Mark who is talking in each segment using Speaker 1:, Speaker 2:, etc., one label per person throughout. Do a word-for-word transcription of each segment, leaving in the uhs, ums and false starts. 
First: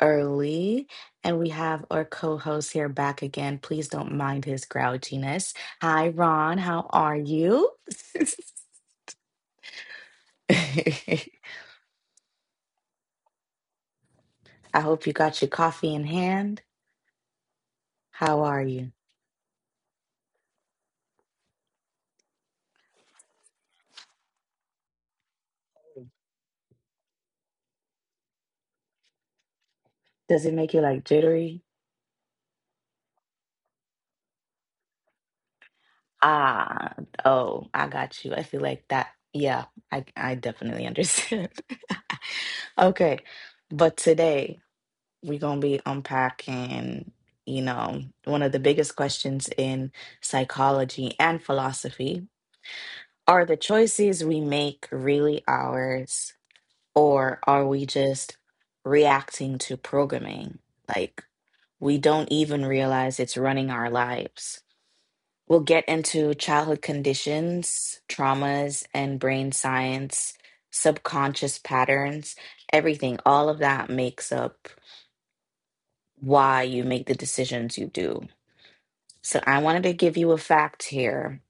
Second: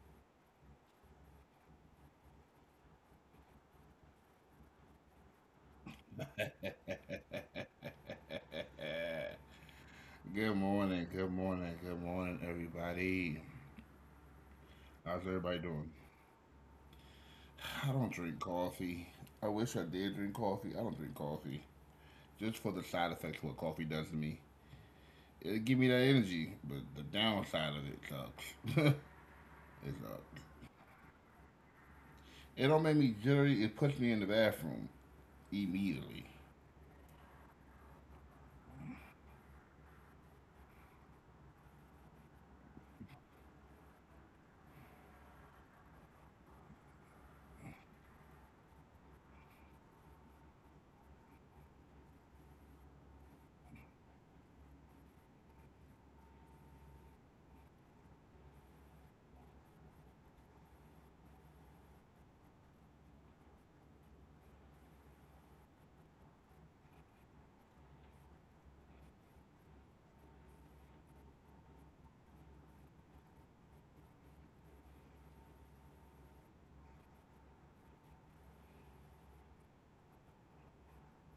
Speaker 1: early, and we have our co host here back again. Please don't mind his grouchiness. Hi, Ron. How are you?
Speaker 2: Good morning,
Speaker 1: I
Speaker 2: good morning, good morning, everybody.
Speaker 1: hope you
Speaker 2: How's
Speaker 1: got your
Speaker 2: everybody doing?
Speaker 1: coffee in hand.
Speaker 2: I don't
Speaker 1: How
Speaker 2: drink
Speaker 1: are you?
Speaker 2: coffee. I wish I did drink coffee. I don't drink coffee just for the side effects what coffee does to me. It give me that energy, but the downside of it sucks. It sucks.
Speaker 1: Does it make you like jittery?
Speaker 2: It don't make me jittery. It puts me in the bathroom immediately.
Speaker 1: Ah, oh, I got you. I feel like that. Yeah, I, I definitely understand. Okay, but today, we're going to be unpacking, you know, one of the biggest questions in psychology and philosophy. Are the choices we make really ours, or are we just reacting to programming? Like, we don't even realize it's running our lives. We'll get into childhood conditions, traumas, and brain science, subconscious patterns, everything. All of that makes up why you make the decisions you do. So I wanted to give you a fact here.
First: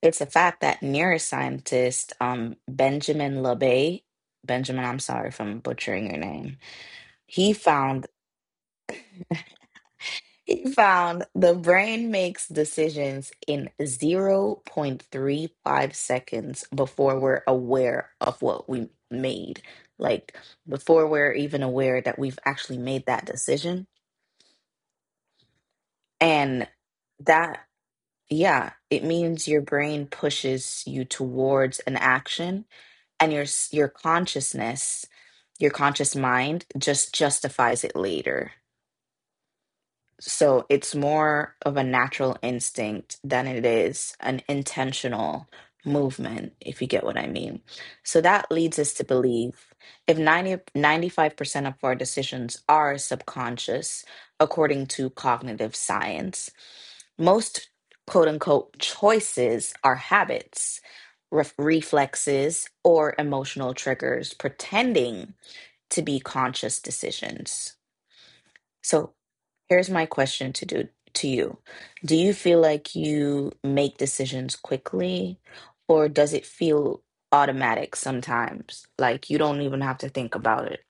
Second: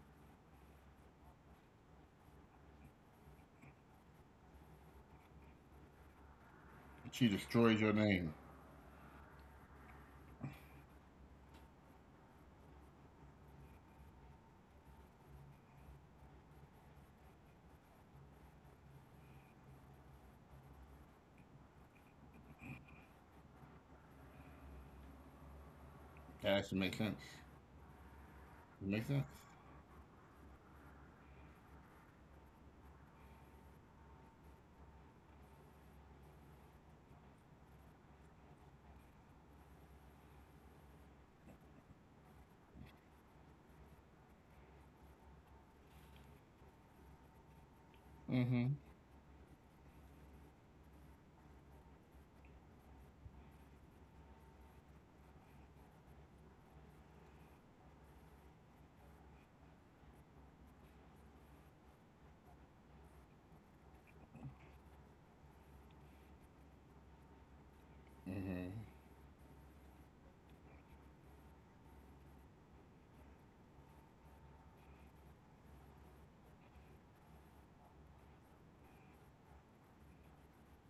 Speaker 1: It's a fact that neuroscientist um, Benjamin LeBay. Benjamin, I'm sorry if I'm butchering your name.
Speaker 2: She
Speaker 1: He
Speaker 2: destroys your
Speaker 1: found
Speaker 2: name.
Speaker 1: he found the brain makes decisions in zero point three five seconds before we're aware of what we made. Like before we're even aware that we've actually made that decision.
Speaker 2: That
Speaker 1: And
Speaker 2: has to make sense.
Speaker 1: that, yeah,
Speaker 2: It
Speaker 1: it
Speaker 2: makes sense.
Speaker 1: means your brain pushes you towards an action, and your s- your consciousness, your conscious mind just justifies it later. So it's more of a natural instinct than it is an intentional movement, if you get what I mean. So that
Speaker 2: Mm-hmm.
Speaker 1: leads us to believe if ninety ninety five percent of our decisions are subconscious, according to cognitive science, most quote unquote choices are habits, ref reflexes, or emotional triggers pretending to be conscious decisions.
Speaker 2: Mm-hmm.
Speaker 1: So here's my question to do to you. Do you feel like you make decisions quickly, or does it feel automatic sometimes? Like you don't even have to think about it.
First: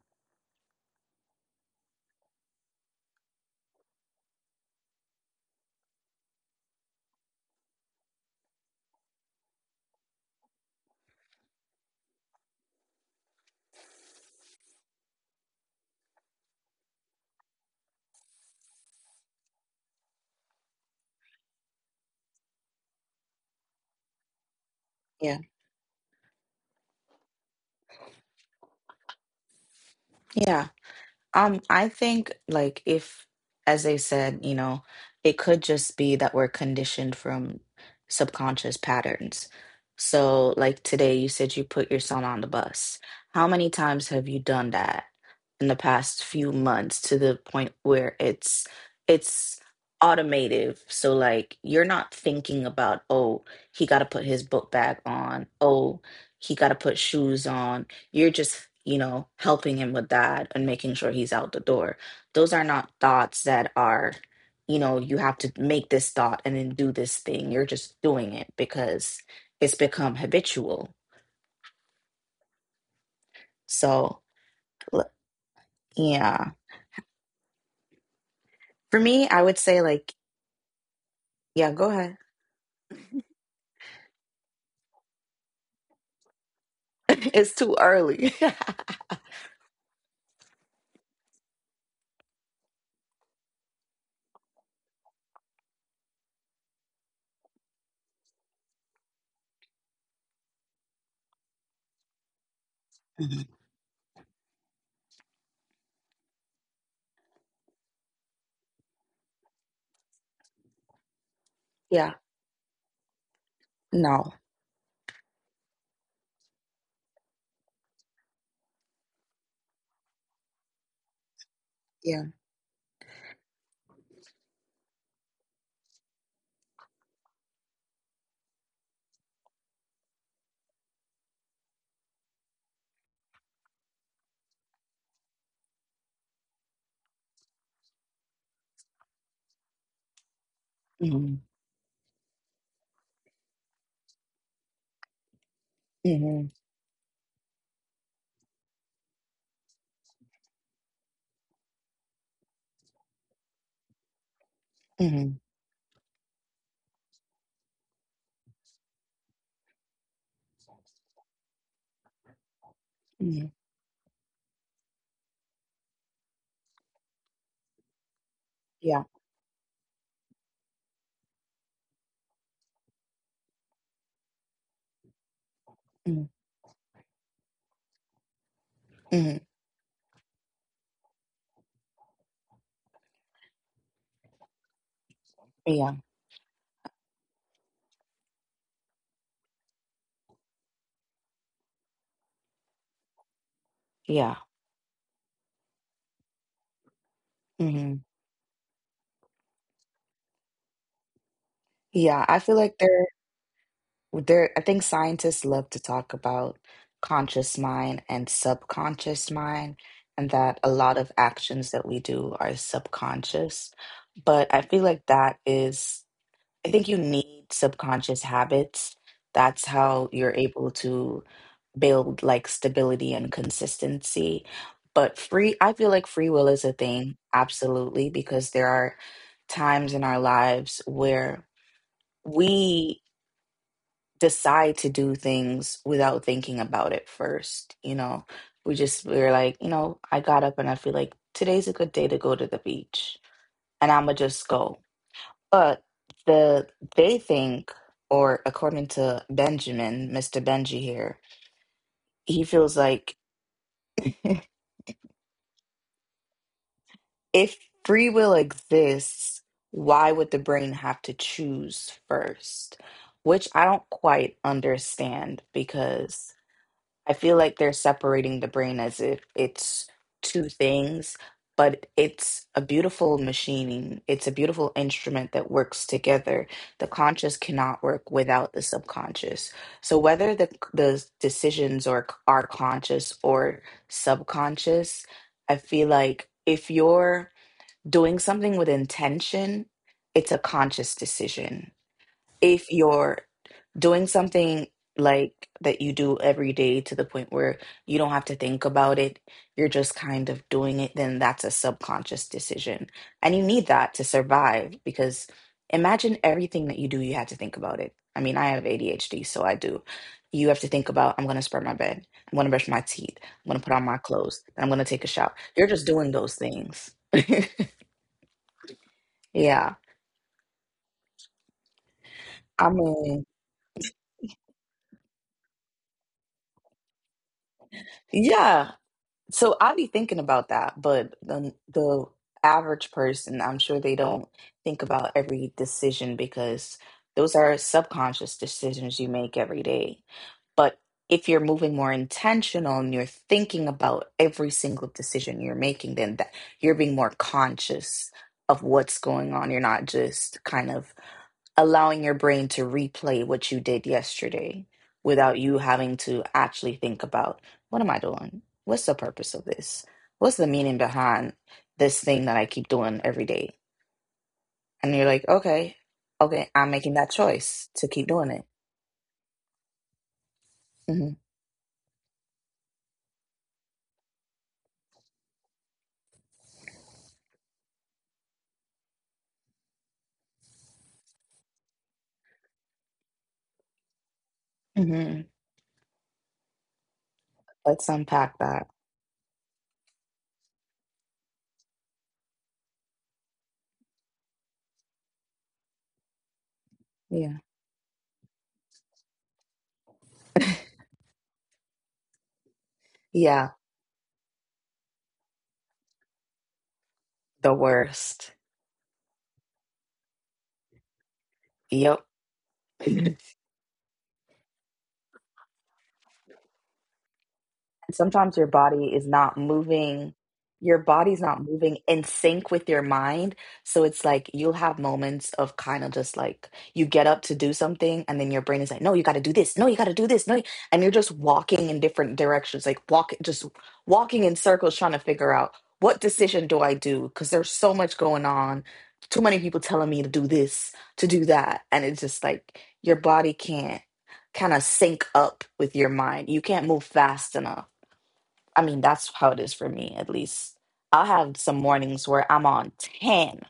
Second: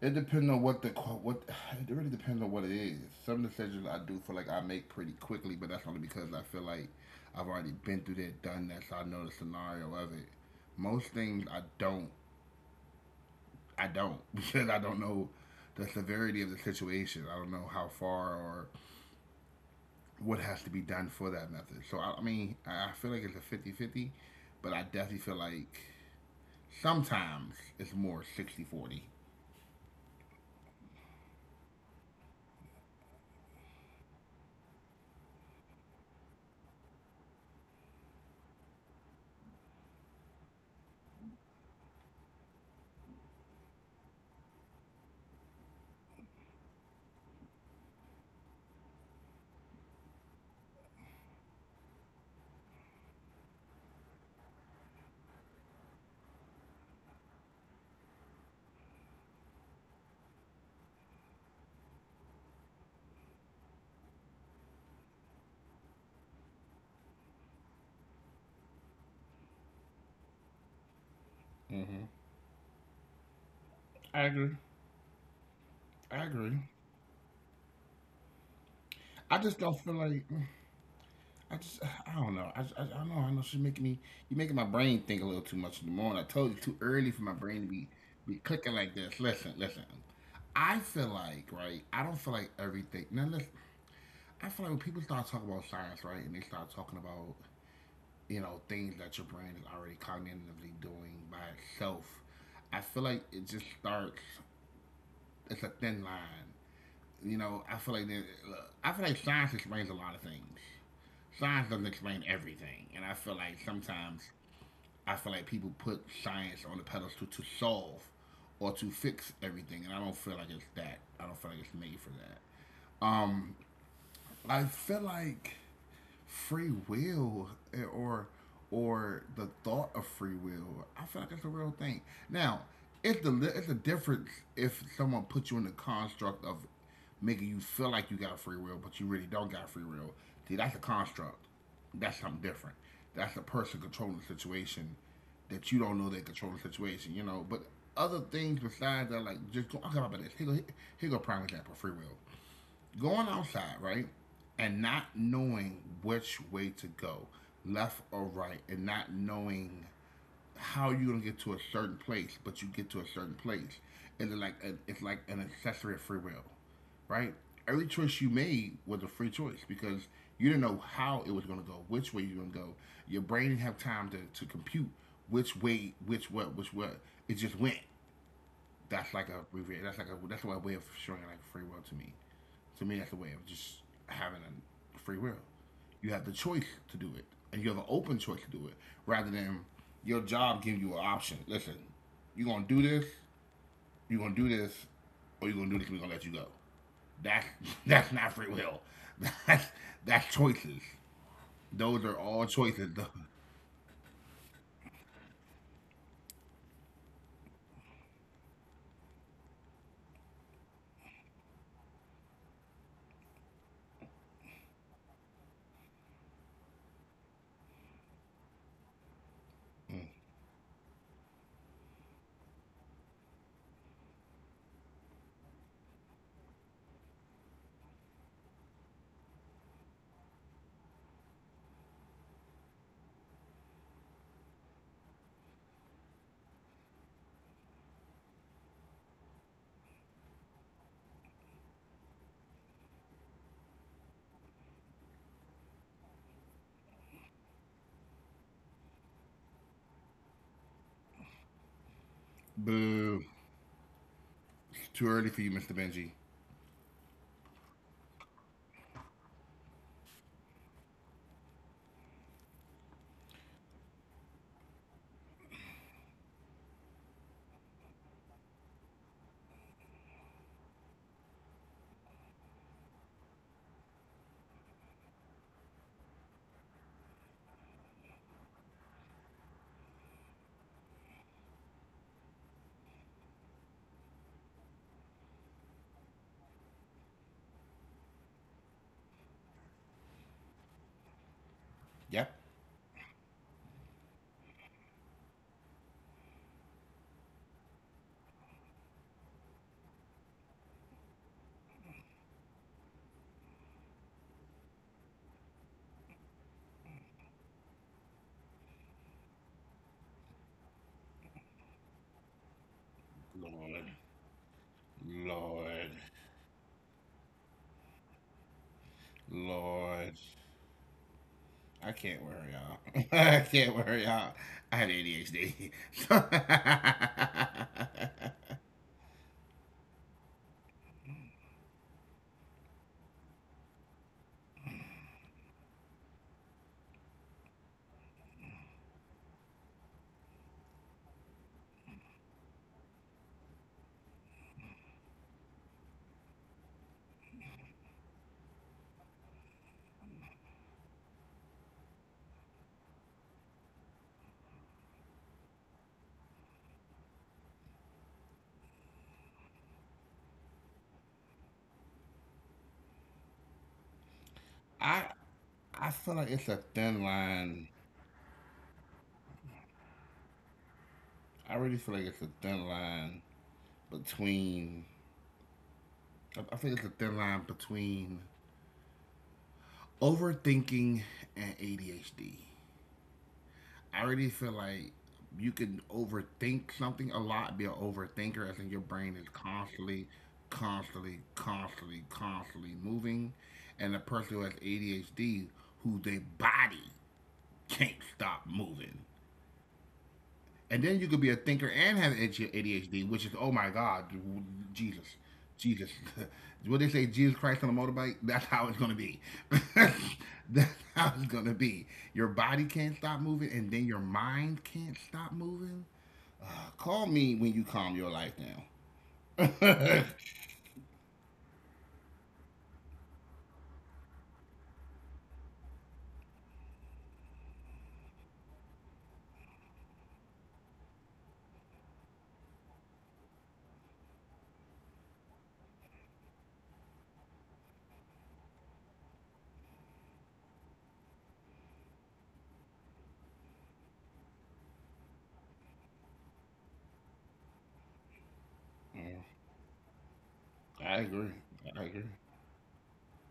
Speaker 2: It depends on what the what. It really depends on what it is. Some decisions I do feel like I make pretty quickly, but that's only because I feel like I've already been through that, done that, so I know the scenario of it. Most things I don't. I don't because I don't know the severity of the situation. I don't know how far or what has to be done for that method. So I, I mean, I I feel like it's a fifty-fifty, but I definitely
Speaker 1: Yeah.
Speaker 2: feel like sometimes it's more sixty forty.
Speaker 1: Yeah. Um, I think like if, as they said, you know, it could just be that we're conditioned from subconscious patterns. So, like today, you said you put your son on the bus. How many times have you done that in the past few months to the point where it's it's automative? So, like you're not thinking about, oh, he got to put his book bag on. Oh, he got to put shoes on. You're just, you know, helping him with that and making sure he's out the door. Those are not thoughts that are, you know, you have to make this thought and then do this thing. You're just doing it because it's become habitual.
Speaker 2: hmm
Speaker 1: So,
Speaker 2: I agree.
Speaker 1: l-
Speaker 2: I
Speaker 1: yeah.
Speaker 2: agree.
Speaker 1: For me,
Speaker 2: I
Speaker 1: I would
Speaker 2: just
Speaker 1: say,
Speaker 2: don't feel
Speaker 1: like,
Speaker 2: like I
Speaker 1: yeah,
Speaker 2: just,
Speaker 1: go
Speaker 2: I
Speaker 1: ahead.
Speaker 2: don't know. I, I, I don't know. I know she's making me. You're making my brain think a little too much in the morning. I told you too early for my
Speaker 1: It's
Speaker 2: brain to
Speaker 1: too
Speaker 2: be
Speaker 1: early.
Speaker 2: be clicking like this. Listen, listen. I feel like right. I don't feel like everything. Now listen. I feel like when people start talking about science, right, and they start talking about you know things that your brain is already cognitively doing by itself, I feel like
Speaker 1: Mhm.
Speaker 2: it just starts. It's a thin line you know, I feel like there, look, I feel like science explains a lot of things. Science doesn't
Speaker 1: Yeah.
Speaker 2: explain everything, and I feel like sometimes
Speaker 1: No.
Speaker 2: I feel like people put science on the pedestal to solve or to fix everything, and I don't feel like it's that. I don't feel like it's made for
Speaker 1: Yeah.
Speaker 2: that. Um, I feel like free will eh, or or the thought of free will. I feel like it's a real thing. Now, it's the it's a difference if someone puts you in the construct of making you feel like you got free will, but you really don't got free will. See, that's a construct.
Speaker 1: Hmm.
Speaker 2: That's something different. That's a person controlling the situation that you don't know they
Speaker 1: Hmm.
Speaker 2: control the situation, you know. But other things besides that, like just go, I'll come up this. Here go, here go prime example, free will going outside, right, and not
Speaker 1: Hmm.
Speaker 2: knowing which way to go, left or right, and not knowing how you're gonna get to a certain place, but you get to a certain
Speaker 1: Hmm.
Speaker 2: place, and it's like a, it's like an accessory of free will, right? Every choice you made was a
Speaker 1: Yeah.
Speaker 2: free choice because you didn't know how it was gonna go, which way you're gonna go. Your brain didn't have time to, to compute which way,
Speaker 1: Hmm.
Speaker 2: which what, which what. It just went that's like
Speaker 1: Hmm.
Speaker 2: a That's like a that's a way of showing like free will to me. To me, that's a way of just having a free will.
Speaker 1: Yeah.
Speaker 2: You have the choice to do it, and you have an open choice to do it, rather than your job giving you an option. Listen, you are gonna do this, you are gonna
Speaker 1: Yeah.
Speaker 2: do this, or you are gonna do this, and we gonna let you go. That's
Speaker 1: Hmm.
Speaker 2: that's not free will. That's that's choices. Those are
Speaker 1: Yeah. I
Speaker 2: all
Speaker 1: feel like
Speaker 2: choices.
Speaker 1: there. there I think scientists love to talk about conscious mind and subconscious mind, and that a lot of actions that we do are subconscious, but I feel like that is, I think you need subconscious habits. That's
Speaker 2: Mm.
Speaker 1: how you're able to build like stability and consistency. But free I feel like free will is a thing, absolutely, because there are times in our lives where we decide to do things without thinking about it first. You know, we just, we were like, you know, I got up and I feel like today's a good day to go to the beach, and I'ma just go. But the they think, or according to Benjamin, mister Benji here, he feels like,
Speaker 2: Boo! It's too early for you, Mister Benji.
Speaker 1: if free will exists, why would the brain have to choose first? Which I don't quite understand because I feel like they're separating the brain as if it's two things, but it's a beautiful machining. It's a beautiful instrument that works together. The conscious cannot work without the subconscious. So whether the the decisions are are conscious or subconscious, I feel like if you're doing something with intention, it's a conscious decision.
Speaker 2: Yep.
Speaker 1: If you're doing something like that you do every day to the point where you don't have to think about it, you're just kind of doing it, then that's a subconscious decision. And you need that to survive because imagine everything that you do, you had to think about it. I mean, I have A D H D, so I do. You have to think about, I'm going to spread my bed. I'm going to brush my teeth. I'm going to put on my
Speaker 2: Lord,
Speaker 1: clothes. And I'm going to take a shower. You're just doing
Speaker 2: Lord.
Speaker 1: those things. Yeah.
Speaker 2: Lord, I can't wear
Speaker 1: I mean,
Speaker 2: y'all. I can't wear y'all. I have A D H D.
Speaker 1: yeah. So I be thinking about that, but the the average person, I'm sure they don't think about every decision because those are subconscious decisions you make every day. But if you're moving more intentional and you're thinking about every single decision you're making, then that, you're being more conscious of what's going on. You're not just kind of allowing your brain to replay what you did yesterday without you having to actually think about, what am I doing? What's the purpose of this? What's the meaning behind this thing that I keep doing every day? And you're like,
Speaker 2: I
Speaker 1: okay,
Speaker 2: I
Speaker 1: okay,
Speaker 2: feel
Speaker 1: I'm
Speaker 2: like
Speaker 1: making
Speaker 2: it's a
Speaker 1: that
Speaker 2: thin
Speaker 1: choice to keep
Speaker 2: line.
Speaker 1: doing it. Hmm.
Speaker 2: I really feel like it's a thin line between. I I think it's a thin line between overthinking and A D H D. I already feel
Speaker 1: Hmm.
Speaker 2: like you can overthink something a
Speaker 1: Let's
Speaker 2: lot, be an
Speaker 1: unpack that.
Speaker 2: overthinker, as in your brain is constantly, constantly, constantly, constantly moving. And a person who has A D H D, who their
Speaker 1: Yeah.
Speaker 2: body can't stop moving. And then you could be a thinker and have A D H D,
Speaker 1: Yeah.
Speaker 2: which is oh my God, Jesus, Jesus. What they say,
Speaker 1: The
Speaker 2: Jesus Christ on a
Speaker 1: worst.
Speaker 2: motorbike. That's how it's gonna be. That's how it's gonna
Speaker 1: Yep.
Speaker 2: be. Your body can't stop moving, and then your mind can't stop moving. Uh, Call me when
Speaker 1: And
Speaker 2: you calm
Speaker 1: sometimes
Speaker 2: your
Speaker 1: your
Speaker 2: life
Speaker 1: body
Speaker 2: down.
Speaker 1: is not moving, your body's not moving in sync with your mind. So it's like you'll have moments of kind of just like you get up to do something and then your brain is like, no, you got to do this. No, you got to do this. No, you-" and you're just walking in different directions, like walk, just walking in circles trying to figure out, what decision do I do? Because there's so much going on. Too many people telling me to do this, to do that. And it's just like your body can't kind of sync up with your mind. You can't move fast enough. I mean, that's how it is for me, at least. I'll
Speaker 2: I
Speaker 1: have
Speaker 2: agree.
Speaker 1: some
Speaker 2: I
Speaker 1: mornings
Speaker 2: agree.
Speaker 1: where I'm on ten.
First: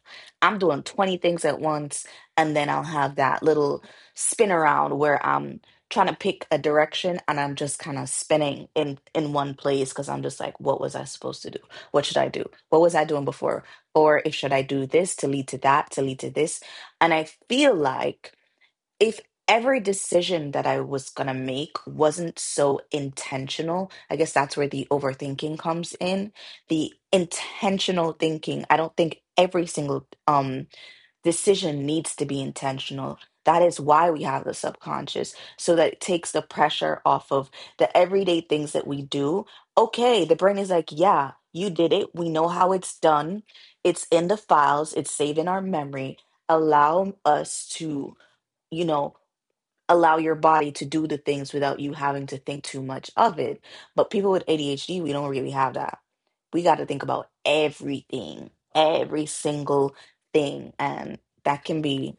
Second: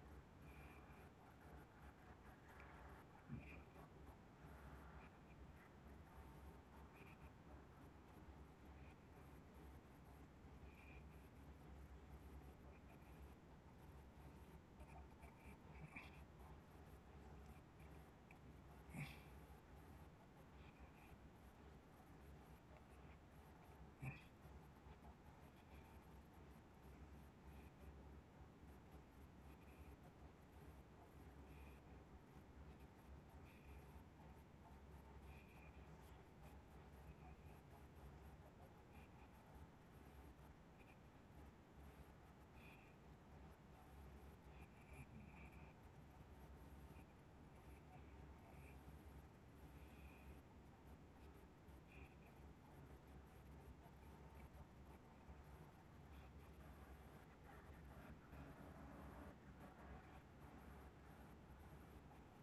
Speaker 1: I'm doing twenty things at once. And then I'll have that little spin around where I'm trying to pick a direction and I'm just kind of spinning in, in one place because I'm just like, what was I supposed to do? What should I do? What was I doing before? Or if should I do this to lead to that, to lead to this? And I feel like if every decision that I was going to make wasn't so intentional, I guess that's where the overthinking comes in. The intentional thinking. I don't think every single um decision needs to be intentional. That is why we have the subconscious, so that it takes the pressure off of the everyday things that we do. Okay, the brain is like, yeah, you did it. We know how it's done. It's in the files, it's saved in our memory. Allow us to, you know, allow your body to do the things without you having to think too much of it. But people with A D H D, we don't really have that. We got to think about everything, every single thing. And that can be,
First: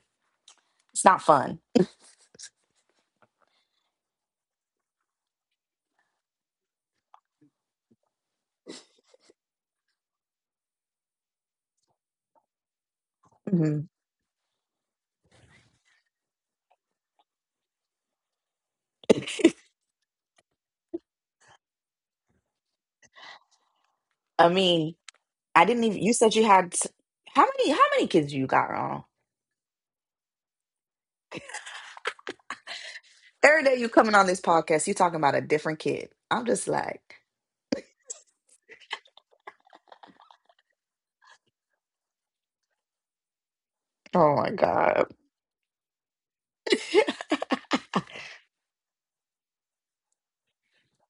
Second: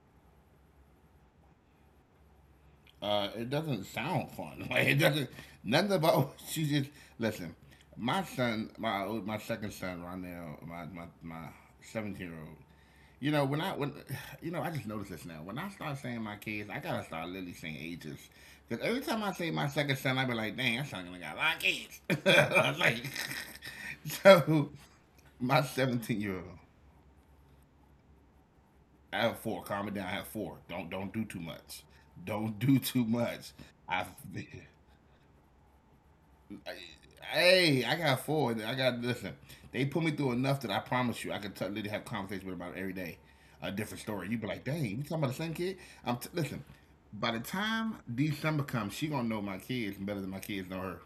Speaker 1: it's not fun.
Speaker 2: uh, It doesn't sound fun. Like it doesn't nothing about what she just listen. My son, my my second son, Rondell, my my my seventeen year old. You know when I
Speaker 1: Hmm.
Speaker 2: when you know I just noticed this now. When I start saying my kids, I gotta start literally saying ages. Cause every time I say my second son, I be like, dang, that son gonna got a lot of kids. I was like,
Speaker 1: I
Speaker 2: so
Speaker 1: mean,
Speaker 2: my
Speaker 1: I didn't even, you
Speaker 2: 17
Speaker 1: said
Speaker 2: year
Speaker 1: you
Speaker 2: old.
Speaker 1: had, how many, how many kids you got, Ronald?
Speaker 2: I have four, calm it down. I have four. Don't don't do too much, don't do too much.
Speaker 1: Every day you
Speaker 2: I've
Speaker 1: coming on this podcast, you talking about a different kid. I'm just like,
Speaker 2: Hey, I got four. I got Listen. They put me through enough that I promise you, I could tell literally have conversations with them about it every day, a different story.
Speaker 1: oh
Speaker 2: You
Speaker 1: my
Speaker 2: be like, "Dang, you
Speaker 1: God.
Speaker 2: talking about the same kid?" I'm t- listen. By the time December comes, she gonna know my kids better than my kids know her.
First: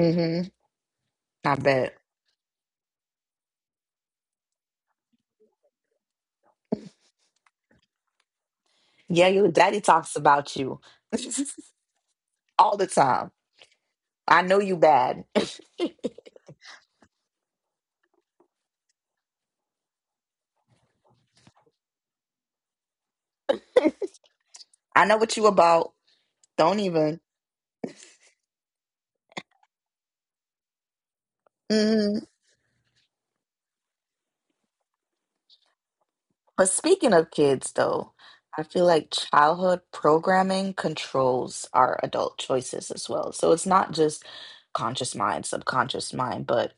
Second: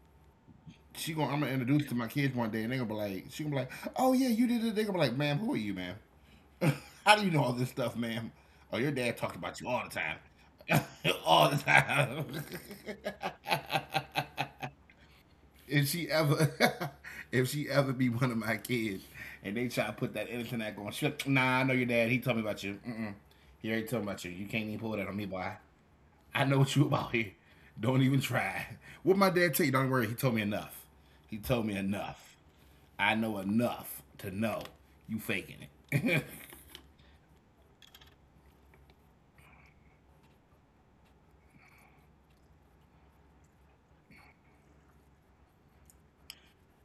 Speaker 1: Hmm.
Speaker 2: She gonna I'm gonna
Speaker 1: I
Speaker 2: introduce to
Speaker 1: bet.
Speaker 2: my kids one day, and they gonna be like, she gonna be like, "Oh yeah, you did it." They gonna be like, "Ma'am, who are you, ma'am? How do you know all this stuff, ma'am? Oh, your dad talked
Speaker 1: Yeah, your
Speaker 2: about you all the
Speaker 1: daddy
Speaker 2: time,
Speaker 1: talks about you
Speaker 2: all the time."
Speaker 1: all the time. I know you bad.
Speaker 2: if she ever if she ever be one of my kids and they try to put that innocent act on, she like, nah, I know your dad. He told me about you. Mm-mm. He already told me about you. You can't even pull that
Speaker 1: I
Speaker 2: on
Speaker 1: know
Speaker 2: me,
Speaker 1: what
Speaker 2: boy.
Speaker 1: you about.
Speaker 2: I know what you
Speaker 1: Don't
Speaker 2: about
Speaker 1: even.
Speaker 2: here. Don't even try. What my dad tell you? Don't worry. He told me enough. He told me
Speaker 1: Mm-hmm.
Speaker 2: enough. I know enough to know you faking it.
Speaker 1: But speaking of kids, though, I feel like childhood programming controls our adult choices as well. So it's not just conscious mind, subconscious mind, but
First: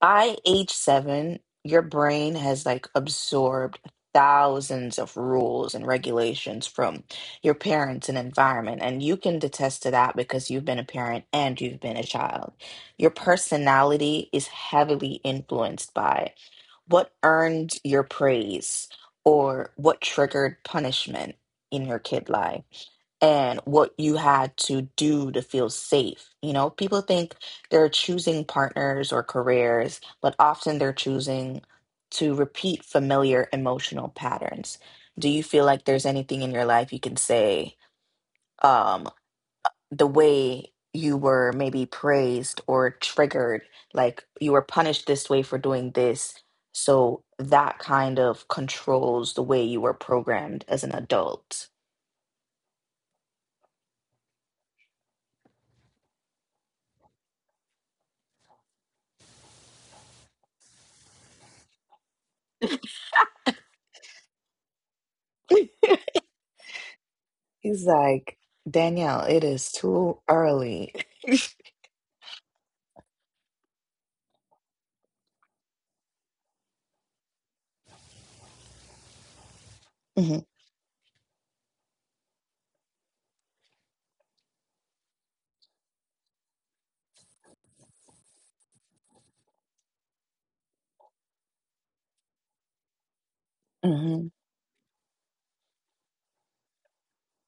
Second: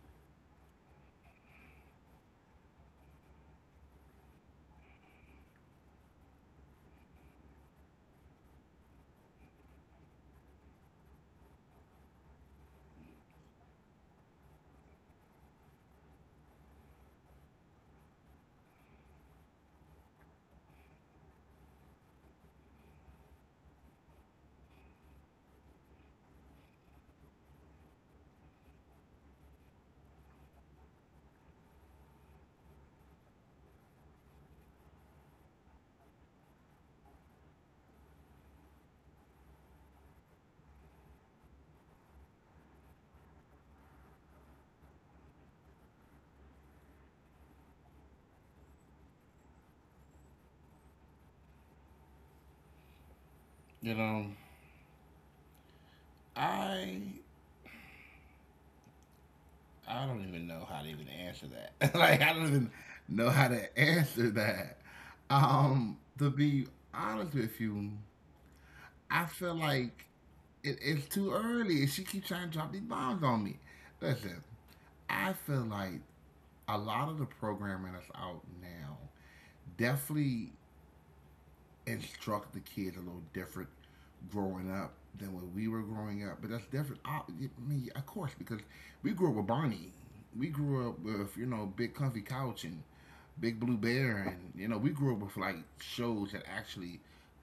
Speaker 1: by age seven, your brain has like absorbed thousands of rules and regulations from your parents and environment. And you can attest to that because you've been a parent and you've been a child. Your personality is heavily influenced by what earned your praise or what triggered punishment in your kid life and what you had to do to feel safe. You know, people think they're choosing partners or careers, but often they're choosing to repeat familiar emotional patterns. Do you feel like there's anything in your life you can say, um, the way you were maybe praised or triggered, like you were punished this way for doing this? So that kind of controls the way you were programmed as an adult.
Speaker 2: you know, I I don't even know how to even answer that. Like I don't even know how to answer that. Um, to be honest with
Speaker 1: He's
Speaker 2: you,
Speaker 1: like, Danielle,
Speaker 2: I
Speaker 1: it
Speaker 2: feel
Speaker 1: is
Speaker 2: like
Speaker 1: too
Speaker 2: it,
Speaker 1: early.
Speaker 2: it's too early. And she keeps trying to drop these bombs on me. Listen, I feel like a lot of the programming that's out now
Speaker 1: Hmm.
Speaker 2: definitely instruct the kids a little different growing up than when we were growing up. But that's different. I, I mean, yeah, of course, because we grew up with Barney. We grew up with you know big comfy couch and big blue
Speaker 1: Hmm.
Speaker 2: bear, and you know we grew up with like shows that actually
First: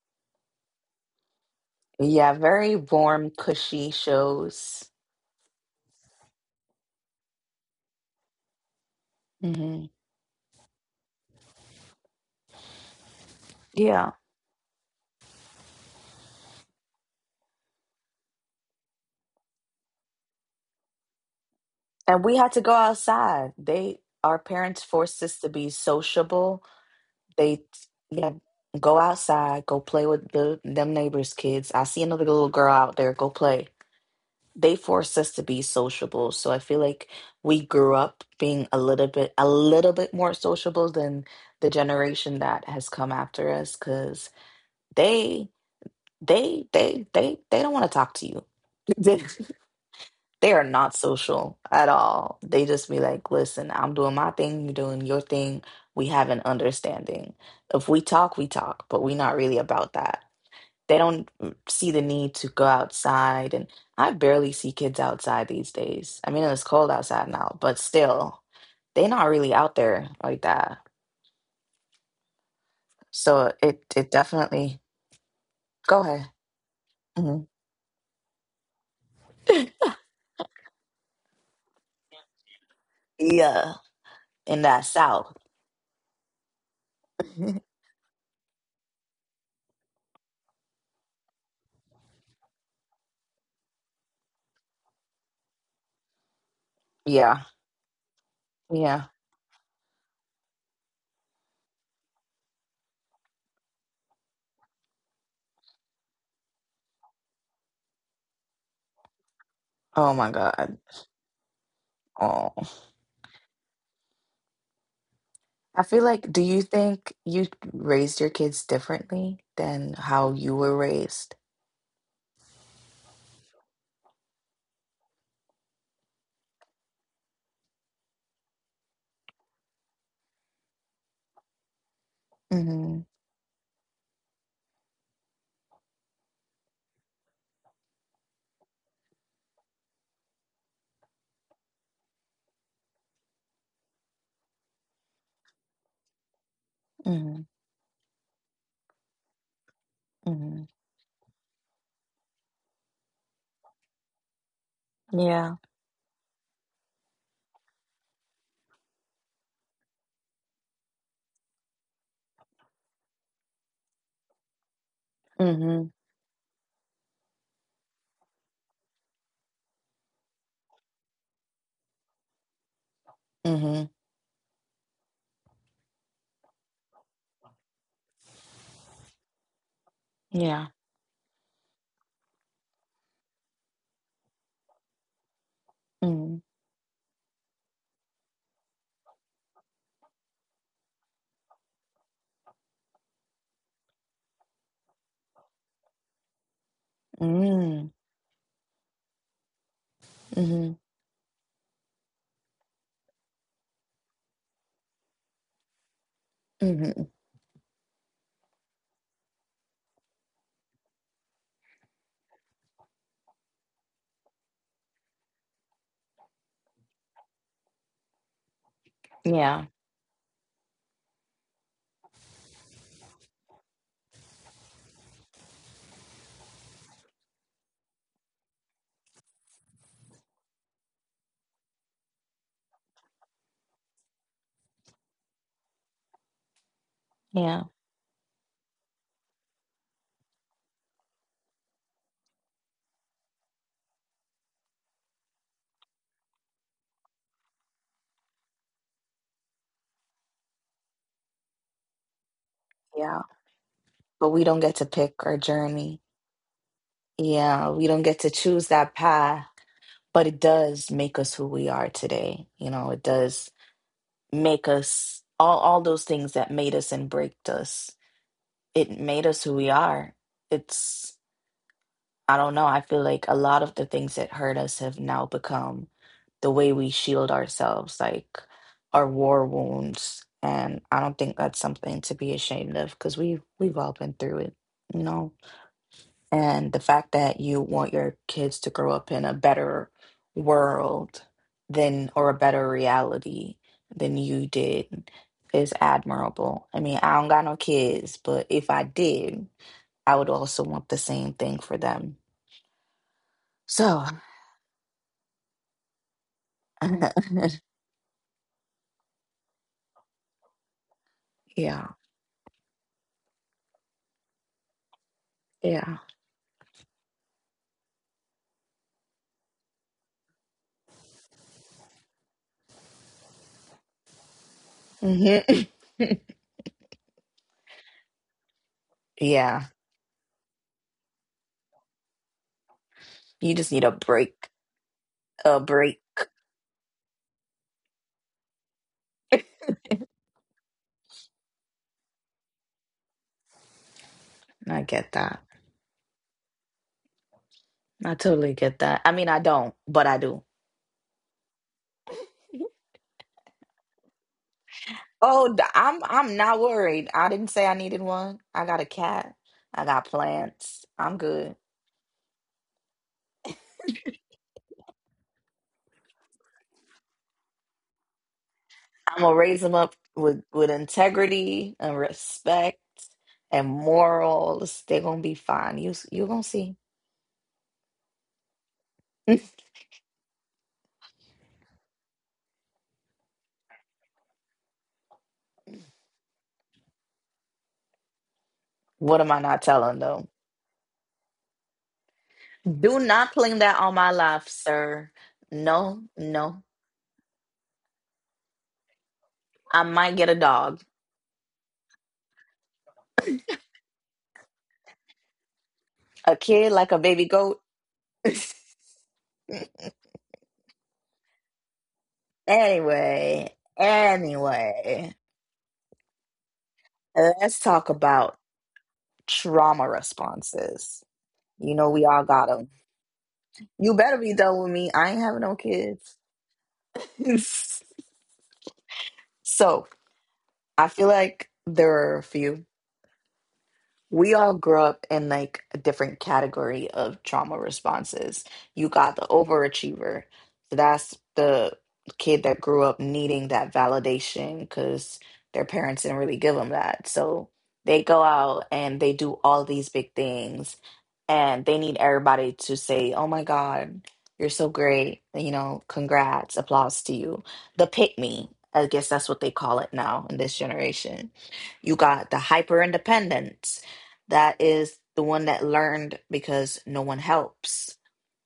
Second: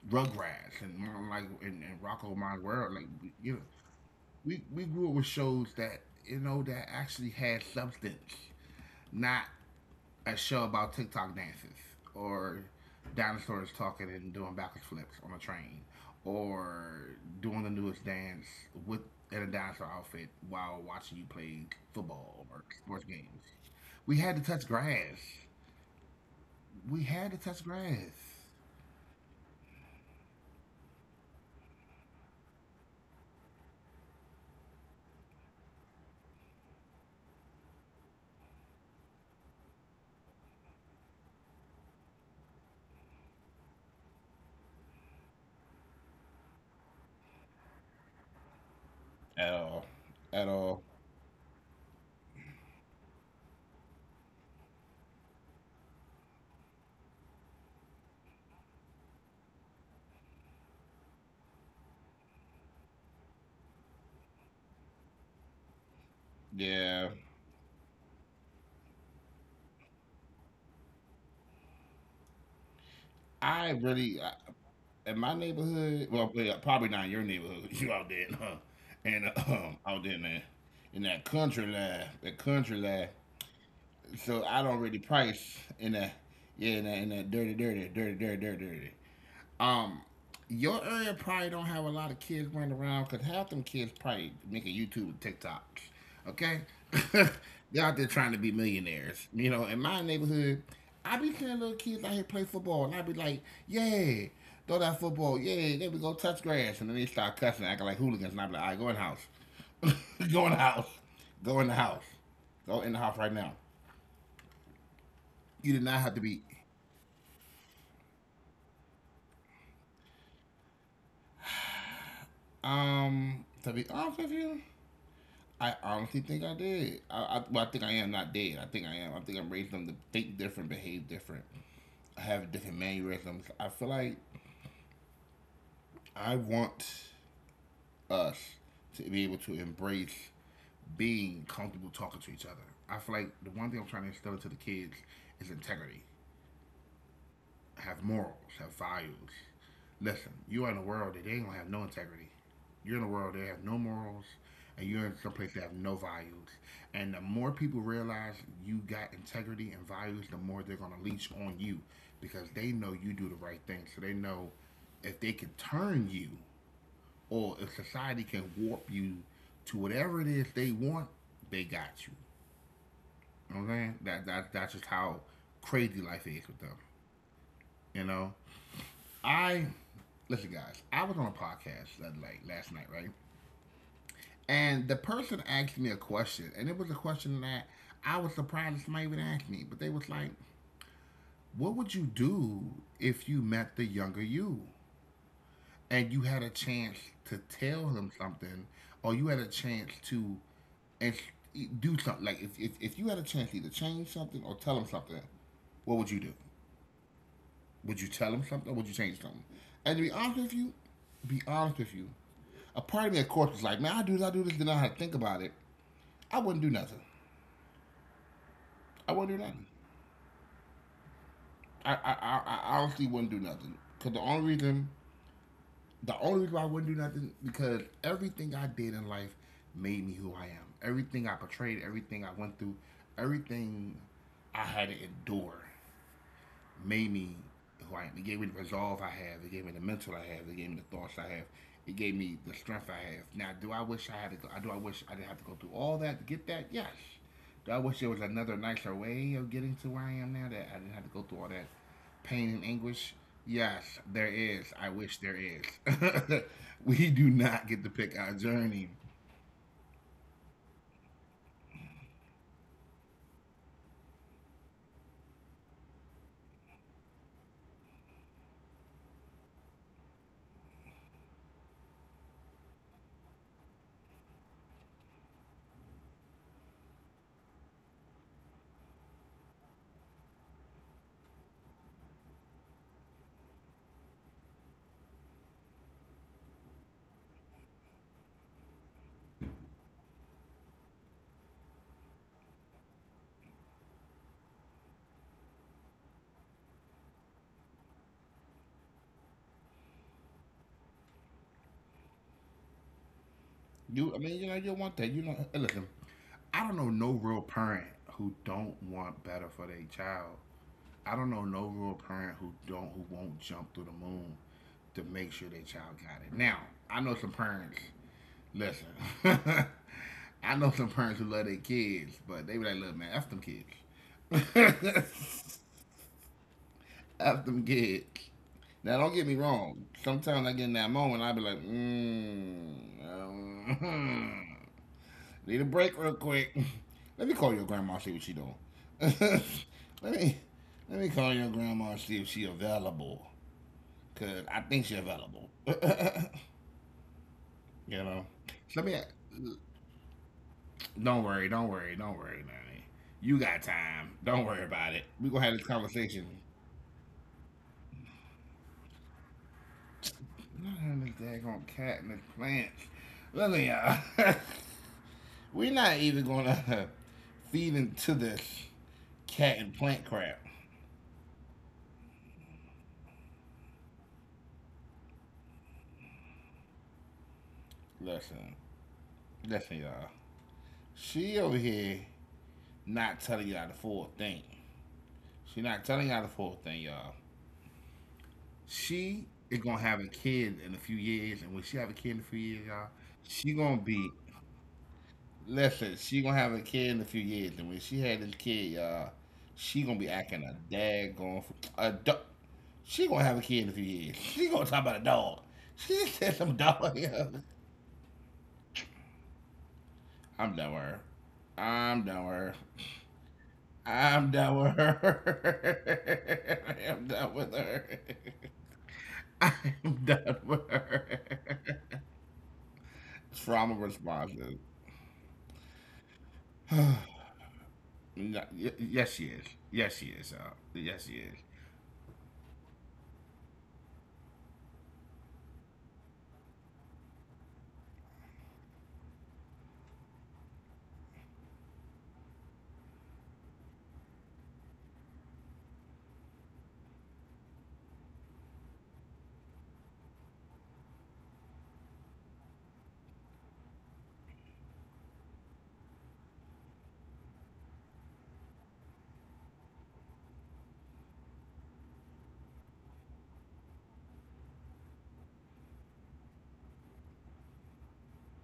Speaker 2: Rugrats and like and, and
Speaker 1: Yeah,
Speaker 2: Rocco My
Speaker 1: very
Speaker 2: World. Like
Speaker 1: warm,
Speaker 2: we- you know,
Speaker 1: cushy
Speaker 2: we we
Speaker 1: shows.
Speaker 2: grew up with shows that you know that actually had substance, not
Speaker 1: Hmm.
Speaker 2: a show about TikTok dances or dinosaurs talking
Speaker 1: Yeah.
Speaker 2: and doing backwards flips on a train or doing the newest dance with in a dinosaur outfit while watching you play
Speaker 1: And we
Speaker 2: football
Speaker 1: had to
Speaker 2: or
Speaker 1: go
Speaker 2: sports games.
Speaker 1: outside. They,
Speaker 2: We
Speaker 1: our
Speaker 2: had to touch
Speaker 1: parents
Speaker 2: grass.
Speaker 1: forced us to be sociable.
Speaker 2: We had to
Speaker 1: They,
Speaker 2: touch grass.
Speaker 1: yeah, go outside, go play with the them neighbors' kids. I see another little girl out there, go play. They force us to be sociable. So I feel like we grew up being a little bit a little bit more sociable than the generation that has come after us because they they they they they don't want to talk to you.
Speaker 2: At all. At
Speaker 1: They are
Speaker 2: all.
Speaker 1: not social at all. They just be like, listen, I'm doing my thing, you're doing your thing. We have an understanding. If we talk, we talk, but we're not really about that. They don't mm, see the need to go outside. And I barely see kids outside these days. I mean, it's cold
Speaker 2: Yeah.
Speaker 1: outside now, but still, they're not really out there like that. So
Speaker 2: I
Speaker 1: it, it
Speaker 2: really, I,
Speaker 1: definitely.
Speaker 2: in my
Speaker 1: Go
Speaker 2: neighborhood,
Speaker 1: ahead.
Speaker 2: well, yeah, probably not in your
Speaker 1: Mhm.
Speaker 2: neighborhood. You out there, huh? and uh, um, out there in, the, in that country life, that country life.
Speaker 1: Yeah.
Speaker 2: So
Speaker 1: In
Speaker 2: I don't
Speaker 1: that
Speaker 2: really
Speaker 1: South.
Speaker 2: price in that, yeah, in that, in that dirty dirty dirty dirty dirty dirty. Um, your area probably don't have a lot of kids running around because half them kids probably making YouTube and TikToks. Okay,
Speaker 1: Yeah.
Speaker 2: they're out there trying to be
Speaker 1: Yeah.
Speaker 2: millionaires. You know, in my neighborhood, I be seeing little kids out here play football, and I be like, yeah, throw that football, yeah, there we go, touch grass, and then they start cussing, acting like hooligans, and I be like, all right, go in the house,
Speaker 1: Oh my
Speaker 2: go in the
Speaker 1: God.
Speaker 2: house, go in the house, go
Speaker 1: Oh.
Speaker 2: in the house right now. You
Speaker 1: I
Speaker 2: did
Speaker 1: feel
Speaker 2: not have to
Speaker 1: like, do
Speaker 2: be.
Speaker 1: you think you raised your kids differently than how you were raised?
Speaker 2: Um, to be honest with you, I honestly think I did. I, I, well, I think I am not dead. I think I am. I think I'm raising them to think different, behave different, have different
Speaker 1: Mm-hmm.
Speaker 2: mannerisms. I feel like I want us to be able to embrace being comfortable talking to each other. I feel like the one thing I'm trying to instill into the kids is integrity.
Speaker 1: Mm-hmm.
Speaker 2: Have morals, have values. Listen,
Speaker 1: Mm-hmm.
Speaker 2: you are in a world that they ain't gonna have no integrity. You're in a world that have no morals, and you're in some place
Speaker 1: Yeah.
Speaker 2: that have no values. And the more people realize you got integrity and values, the more they're gonna leech on you because they know you do the right thing. So they know if they can
Speaker 1: Mm-hmm.
Speaker 2: turn you or if society can warp you to whatever it is they want, they got you. You know what I'm
Speaker 1: Mm-hmm.
Speaker 2: saying? That, that that's just how crazy life is with them. You know? I listen,
Speaker 1: Yeah.
Speaker 2: guys. I was on a podcast that, like last night, right? And the person asked me a
Speaker 1: Mm-hmm.
Speaker 2: question, and it was a question that I was surprised that somebody even asked me. But they was like, "What would you do if you met the younger you, and you had a chance to
Speaker 1: Mm-hmm.
Speaker 2: tell him something, or you had a chance to
Speaker 1: Mm-hmm.
Speaker 2: and do something? Like if if, if you had a chance to either change something or tell him something, what would you do?
Speaker 1: Mm-hmm.
Speaker 2: Would you tell him something or would you change something?" And to be honest with you, be honest with you, a part of me, of course, was like, man, I do this, I do this, then I had to think about it. I wouldn't do nothing. I wouldn't do
Speaker 1: Yeah.
Speaker 2: nothing. I, I, I, I honestly wouldn't do nothing. Because the only reason, the only reason why I wouldn't do nothing, because everything I did in life made me who I am. Everything I portrayed, everything I went through, everything I had to endure made me
Speaker 1: Yeah.
Speaker 2: who I am. It gave me the resolve I have. It gave me the mental I have. It gave me the thoughts I have. It gave me the strength I have. Now, do I wish I had to go? Do I wish I didn't have to go through all that to get that? Yes. Do I wish there was another nicer way of getting to where I am now that I didn't have to go through all that pain and anguish?
Speaker 1: Yeah.
Speaker 2: Yes, there
Speaker 1: But we don't
Speaker 2: is.
Speaker 1: get to
Speaker 2: I wish
Speaker 1: pick
Speaker 2: there
Speaker 1: our
Speaker 2: is.
Speaker 1: journey.
Speaker 2: We do not
Speaker 1: Yeah.
Speaker 2: get
Speaker 1: We
Speaker 2: to
Speaker 1: don't
Speaker 2: pick
Speaker 1: get to
Speaker 2: our
Speaker 1: choose
Speaker 2: journey.
Speaker 1: that path. But it does make us who we are today. You know, it does make us all all those things that made us and breaked us. It made us who we are. It's I don't know. I feel like a lot of the things that hurt us have now become the way we shield ourselves, like our war wounds. And I don't think that's something to be ashamed of because we've we've all been through it, you know? And the fact that you want your kids to grow up in a better world than or a better reality than you did is admirable. I mean, I don't got no kids, but if I did, I would also want the same thing for them. So.
Speaker 2: You, I mean, you know, you want that. You know, listen. I don't know no real parent who don't want better for their child. I don't know no
Speaker 1: Yeah,
Speaker 2: real parent who don't who won't jump through the moon to make sure their
Speaker 1: yeah.
Speaker 2: child got it. Now, I know some parents. Listen, I know some parents who love their kids, but they be like, "Look, man, that's them kids.
Speaker 1: Mhm.
Speaker 2: That's them kids." Now, don't get me
Speaker 1: Yeah.
Speaker 2: wrong. Sometimes I get in that moment, I be like, "Mmm."
Speaker 1: You just need a
Speaker 2: Um,
Speaker 1: break, a
Speaker 2: Need a break
Speaker 1: break.
Speaker 2: real quick. Let me call your grandma see what she doing. Let me let me call your grandma see if she available. Cause I
Speaker 1: I
Speaker 2: think she
Speaker 1: get that.
Speaker 2: available. You
Speaker 1: I
Speaker 2: know.
Speaker 1: totally get
Speaker 2: So let
Speaker 1: that.
Speaker 2: me.
Speaker 1: I mean, I don't, but I do.
Speaker 2: Don't worry. Don't worry. Don't worry, Nanny. You got time. Don't worry about it. We gonna
Speaker 1: Oh,
Speaker 2: have
Speaker 1: d-
Speaker 2: this
Speaker 1: I'm
Speaker 2: conversation.
Speaker 1: I'm not worried. I didn't say I needed one. I got a cat. I got
Speaker 2: I'm not
Speaker 1: plants.
Speaker 2: having
Speaker 1: I'm
Speaker 2: this
Speaker 1: good.
Speaker 2: daggone cat and the plants. Listen, y'all. We're not even gonna feed into this
Speaker 1: I'm gonna
Speaker 2: cat
Speaker 1: raise them
Speaker 2: and
Speaker 1: up
Speaker 2: plant crap.
Speaker 1: with with integrity and respect and morals. They're gonna be fine. You s- you gonna see.
Speaker 2: Listen. Listen, y'all. She over here not telling y'all the full thing. She not telling y'all the full thing, y'all.
Speaker 1: What
Speaker 2: She
Speaker 1: am I
Speaker 2: is
Speaker 1: not
Speaker 2: gonna
Speaker 1: telling
Speaker 2: have a
Speaker 1: though?
Speaker 2: kid in a few years, and when she have a kid in a few years, y'all,
Speaker 1: Do not
Speaker 2: she
Speaker 1: claim that
Speaker 2: gonna
Speaker 1: on my
Speaker 2: be
Speaker 1: life, sir.
Speaker 2: listen.
Speaker 1: No,
Speaker 2: She gonna have
Speaker 1: no.
Speaker 2: a kid in a few years, and when she had this kid, y'all,
Speaker 1: I
Speaker 2: she gonna
Speaker 1: might
Speaker 2: be
Speaker 1: get a
Speaker 2: acting a
Speaker 1: dog.
Speaker 2: daggone f- a dog. She gonna have a kid in a few years. She gonna talk about a dog. She
Speaker 1: A
Speaker 2: said some
Speaker 1: kid like a
Speaker 2: dog.
Speaker 1: baby
Speaker 2: Yo.
Speaker 1: goat.
Speaker 2: I'm done with her. I'm done with her.
Speaker 1: Anyway,
Speaker 2: I'm done with
Speaker 1: anyway,
Speaker 2: her. I'm done with
Speaker 1: let's talk
Speaker 2: her.
Speaker 1: about trauma
Speaker 2: I'm done with
Speaker 1: responses.
Speaker 2: her.
Speaker 1: You know, we all got them.
Speaker 2: Trauma
Speaker 1: You better be done
Speaker 2: responses.
Speaker 1: with me. I ain't having no kids.
Speaker 2: No, y- yes, she is.
Speaker 1: So
Speaker 2: Yes, she is. Uh,
Speaker 1: I feel
Speaker 2: yes, she is.
Speaker 1: like there are a few. We all grew up in like a different category of trauma responses. You got the overachiever. So that's the kid that grew up needing that validation because their parents didn't really give them that. So they go out and they do all these big things and they need everybody to say, "Oh my God, you're so great. You know, congrats, applause to you." The pick me. I guess that's what they call it now in this generation. You got the hyper independent. That is the one that learned because no one helps.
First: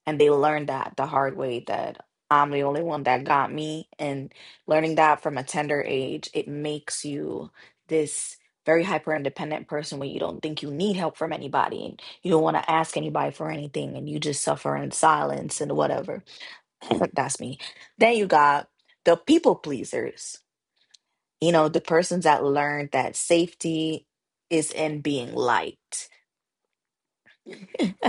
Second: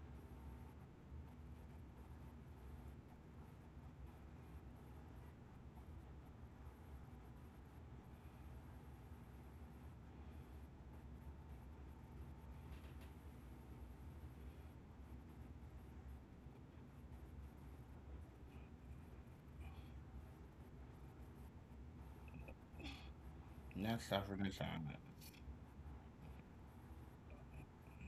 Speaker 1: And they learned that the hard way that I'm the only one that got me. And learning that from a tender age, it makes you this very hyper independent person where you don't think you need help from anybody and you don't want to ask anybody for anything and you just suffer in silence and whatever. That's me. Then you got the people pleasers, you know, the persons that learned that
Speaker 2: Not
Speaker 1: safety
Speaker 2: suffering
Speaker 1: is
Speaker 2: assignment.
Speaker 1: in being liked.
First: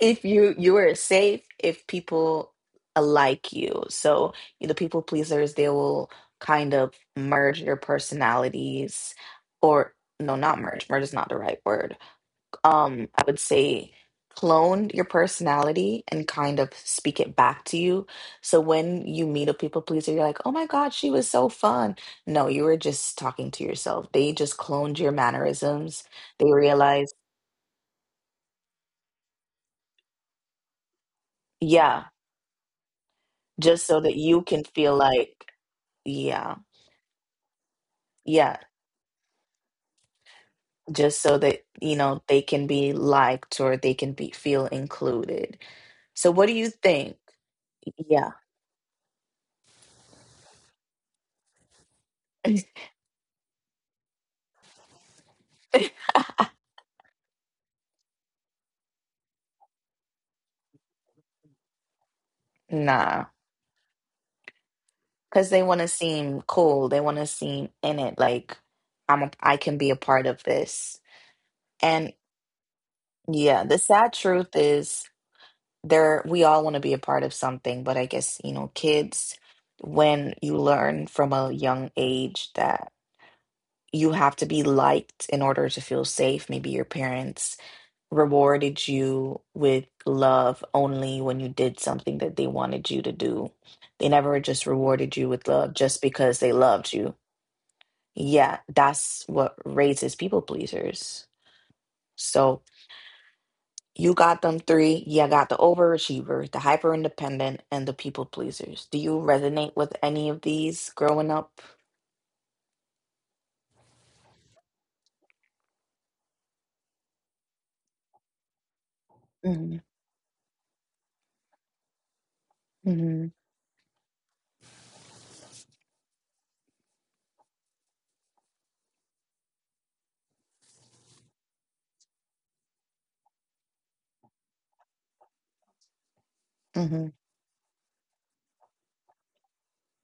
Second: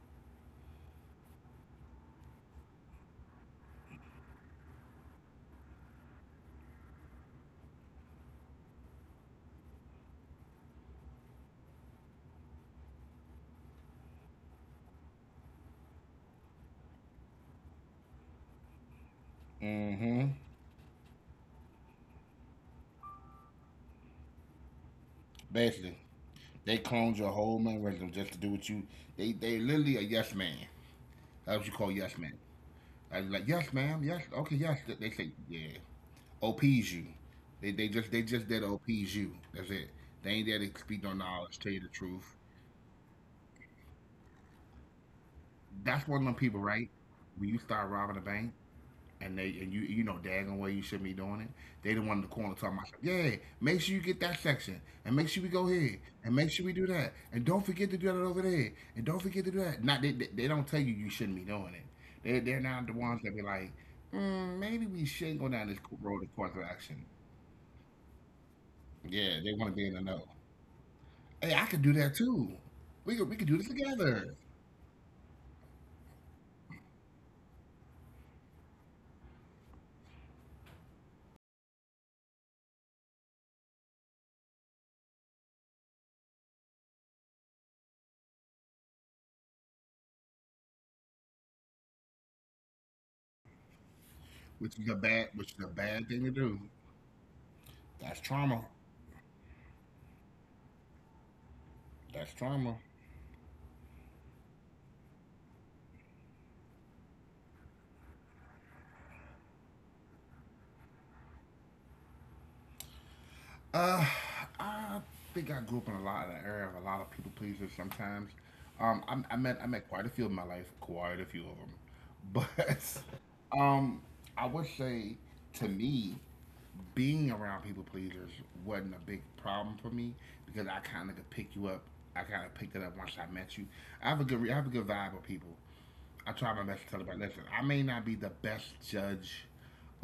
Speaker 1: If you you are safe if people like you. So the people pleasers, they will kind of merge their personalities. Or no, not merge, merge is not the right word. Um i would say clone your personality and kind of speak it back to you. So when you meet a people pleaser, you're
Speaker 2: Mm-hmm.
Speaker 1: like, oh my God, she was so fun. No, you were just talking to yourself. They just cloned your
Speaker 2: Basically,
Speaker 1: mannerisms. They
Speaker 2: they
Speaker 1: realized,
Speaker 2: cloned your whole mannerism just to do what you. They they literally a yes man. That's what you call
Speaker 1: yeah,
Speaker 2: yes man. I was like yes,
Speaker 1: just so
Speaker 2: ma'am.
Speaker 1: that
Speaker 2: Yes,
Speaker 1: you
Speaker 2: okay,
Speaker 1: can
Speaker 2: yes.
Speaker 1: feel
Speaker 2: They say
Speaker 1: like,
Speaker 2: yeah.
Speaker 1: yeah,
Speaker 2: OPs you. They they just they just
Speaker 1: yeah,
Speaker 2: did OPs you. That's it. They ain't there to speak no
Speaker 1: just so
Speaker 2: knowledge.
Speaker 1: that,
Speaker 2: Tell you the
Speaker 1: you know,
Speaker 2: truth.
Speaker 1: they can be liked or they can be feel included.
Speaker 2: That's one of
Speaker 1: So
Speaker 2: them
Speaker 1: what do
Speaker 2: people,
Speaker 1: you
Speaker 2: right?
Speaker 1: think?
Speaker 2: When you start robbing a
Speaker 1: Yeah.
Speaker 2: bank and they and you you know daggone way you shouldn't be doing it. They the one in the corner talking about, yeah, make sure you get that section and make sure we go here and make sure we do that and don't forget to do that over there and don't forget to do that. Not they, they, they don't tell you you shouldn't be doing it. They they're not the ones
Speaker 1: Nah,
Speaker 2: that be like, mm, maybe we shouldn't
Speaker 1: because
Speaker 2: go
Speaker 1: they
Speaker 2: down
Speaker 1: want
Speaker 2: this
Speaker 1: to
Speaker 2: road of
Speaker 1: seem
Speaker 2: course of
Speaker 1: cool. They
Speaker 2: action.
Speaker 1: want to seem in it like I'm a,
Speaker 2: Yeah,
Speaker 1: I
Speaker 2: they want
Speaker 1: can
Speaker 2: to
Speaker 1: be
Speaker 2: be
Speaker 1: a
Speaker 2: in the
Speaker 1: part
Speaker 2: know.
Speaker 1: of this.
Speaker 2: Hey, I could do
Speaker 1: And
Speaker 2: that too. We could we could do
Speaker 1: yeah,
Speaker 2: this
Speaker 1: the sad
Speaker 2: together,
Speaker 1: truth is there we all want to be a part of something, but I guess, you know, kids, when you learn from a young age that you have to be liked in order to feel safe. Maybe your parents rewarded you with love only when you did something that they wanted you to do. They never just
Speaker 2: which is a
Speaker 1: rewarded you
Speaker 2: bad
Speaker 1: with
Speaker 2: which is
Speaker 1: love
Speaker 2: a
Speaker 1: just
Speaker 2: bad thing
Speaker 1: because
Speaker 2: to
Speaker 1: they
Speaker 2: do.
Speaker 1: loved you.
Speaker 2: That's
Speaker 1: Yeah,
Speaker 2: trauma.
Speaker 1: that's what raises people pleasers.
Speaker 2: That's
Speaker 1: So
Speaker 2: trauma.
Speaker 1: you got them three. Yeah, got the overachiever, the hyper independent, and the people pleasers. Do you resonate with any of these growing up?
Speaker 2: Uh, I think I grew up in a lot of that era of a lot of people pleasers. Sometimes, um, I, I met I
Speaker 1: Mm-hmm.
Speaker 2: met quite a few in my life, quite a few of them, but
Speaker 1: Mm-hmm.
Speaker 2: um, I would say to me, being around people pleasers wasn't a big problem for me because I kind of could pick you up. I kind of picked it up once I met you. I have a good re- I have a good vibe with people. I try my best to tell
Speaker 1: Mm-hmm.
Speaker 2: about. Listen, I may not be the best judge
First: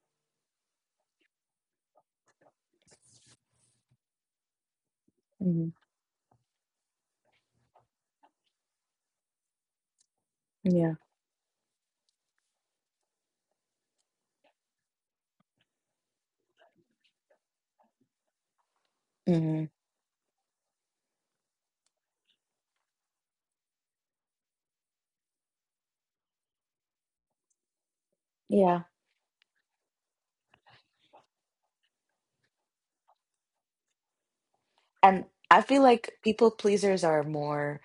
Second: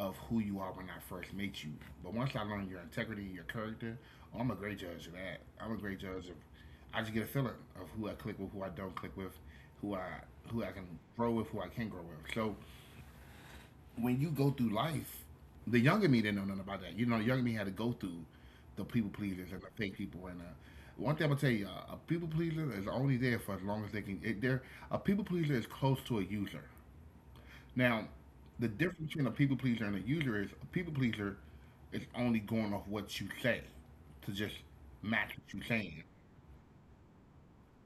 Speaker 2: of who you are when I first meet you. But once I learn your integrity, your character, oh, I'm a great judge of that.
Speaker 1: Hmm.
Speaker 2: I'm a great judge of. I just get a feeling of who I click with, who I don't click with, who I who I can
Speaker 1: Yeah.
Speaker 2: grow with, who I can grow with. So when you go through life, the younger me didn't know nothing about that. You know, the younger me had to go through the people pleasers and
Speaker 1: Mm-hmm.
Speaker 2: the fake people. And uh, one thing I'm gonna tell you, uh, a people pleaser is only there for as long as they can. It, they're, a people pleaser is close to a user. Now, the
Speaker 1: Yeah.
Speaker 2: difference between a people pleaser and a user is a people pleaser is only going off what you say to just
Speaker 1: And
Speaker 2: match what
Speaker 1: I
Speaker 2: you're
Speaker 1: feel
Speaker 2: saying.
Speaker 1: like people pleasers are more,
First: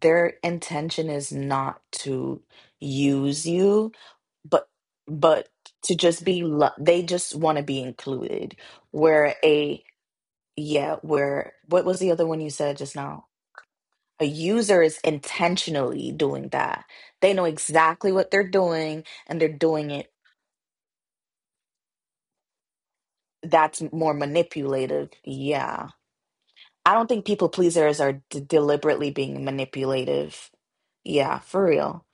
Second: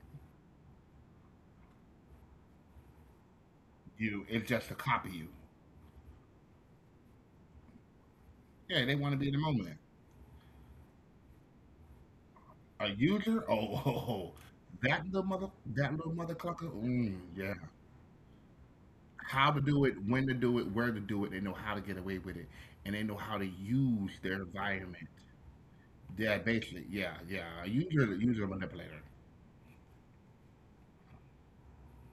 Speaker 1: their intention is not to use you,
Speaker 2: You it's just
Speaker 1: but
Speaker 2: to copy you.
Speaker 1: but to just be lo- they just want to be included.
Speaker 2: Yeah, they want to be in
Speaker 1: Where
Speaker 2: the moment.
Speaker 1: a Yeah, where what was the other one you said
Speaker 2: A
Speaker 1: just now?
Speaker 2: user, oh, oh,
Speaker 1: A
Speaker 2: oh.
Speaker 1: user is
Speaker 2: That little mother, that
Speaker 1: intentionally
Speaker 2: little mother
Speaker 1: doing
Speaker 2: clucker.
Speaker 1: that.
Speaker 2: Mm,
Speaker 1: They know
Speaker 2: yeah,
Speaker 1: exactly what they're doing and they're
Speaker 2: how to do
Speaker 1: doing
Speaker 2: it,
Speaker 1: it.
Speaker 2: when to do it, where to do it. They know how to get away with it, and they know how to
Speaker 1: That's
Speaker 2: use
Speaker 1: more
Speaker 2: their environment.
Speaker 1: manipulative. Yeah,
Speaker 2: Yeah, basically,
Speaker 1: I don't
Speaker 2: yeah,
Speaker 1: think people
Speaker 2: yeah. A
Speaker 1: pleasers
Speaker 2: user is
Speaker 1: are
Speaker 2: a
Speaker 1: d-
Speaker 2: user manipulator.
Speaker 1: deliberately being manipulative. Yeah, for real.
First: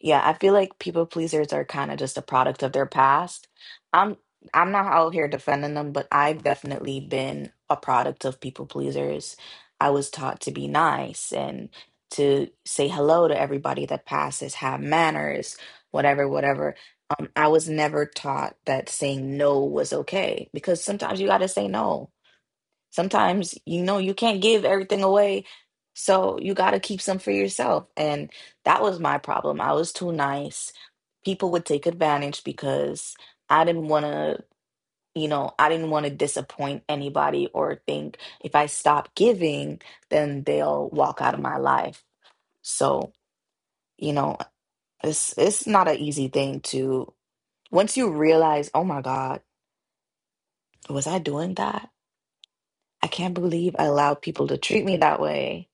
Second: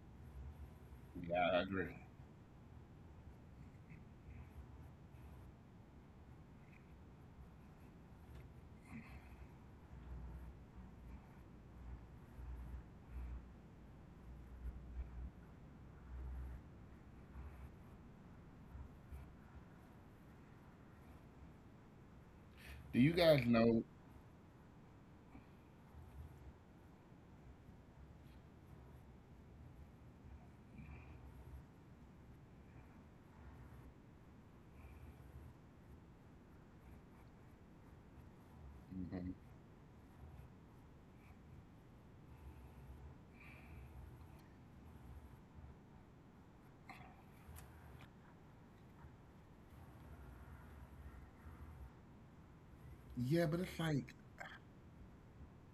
Speaker 1: Yeah, I feel like people
Speaker 2: Yeah,
Speaker 1: pleasers
Speaker 2: I
Speaker 1: are
Speaker 2: agree.
Speaker 1: kind of just a product of their past. I'm I'm not out here defending them, but I've definitely been a product of people pleasers. I was taught to be nice and to say hello to everybody that passes, have manners, whatever, whatever. Um, I was never taught that saying no was okay because sometimes you got to say no.
Speaker 2: Do you guys
Speaker 1: Sometimes, you
Speaker 2: know?
Speaker 1: know, you can't give everything away. So you got to keep some for yourself. And that was my problem. I was too nice. People would take advantage because I didn't want to, you know, I didn't want to disappoint anybody or think if I stop
Speaker 2: Mm-hmm.
Speaker 1: giving, then they'll walk out of my life. So, you know, it's it's not an easy thing to once you realize, "Oh my God, was I doing that? I can't
Speaker 2: Yeah, but
Speaker 1: believe
Speaker 2: it's
Speaker 1: I
Speaker 2: like
Speaker 1: allowed people to treat me that way."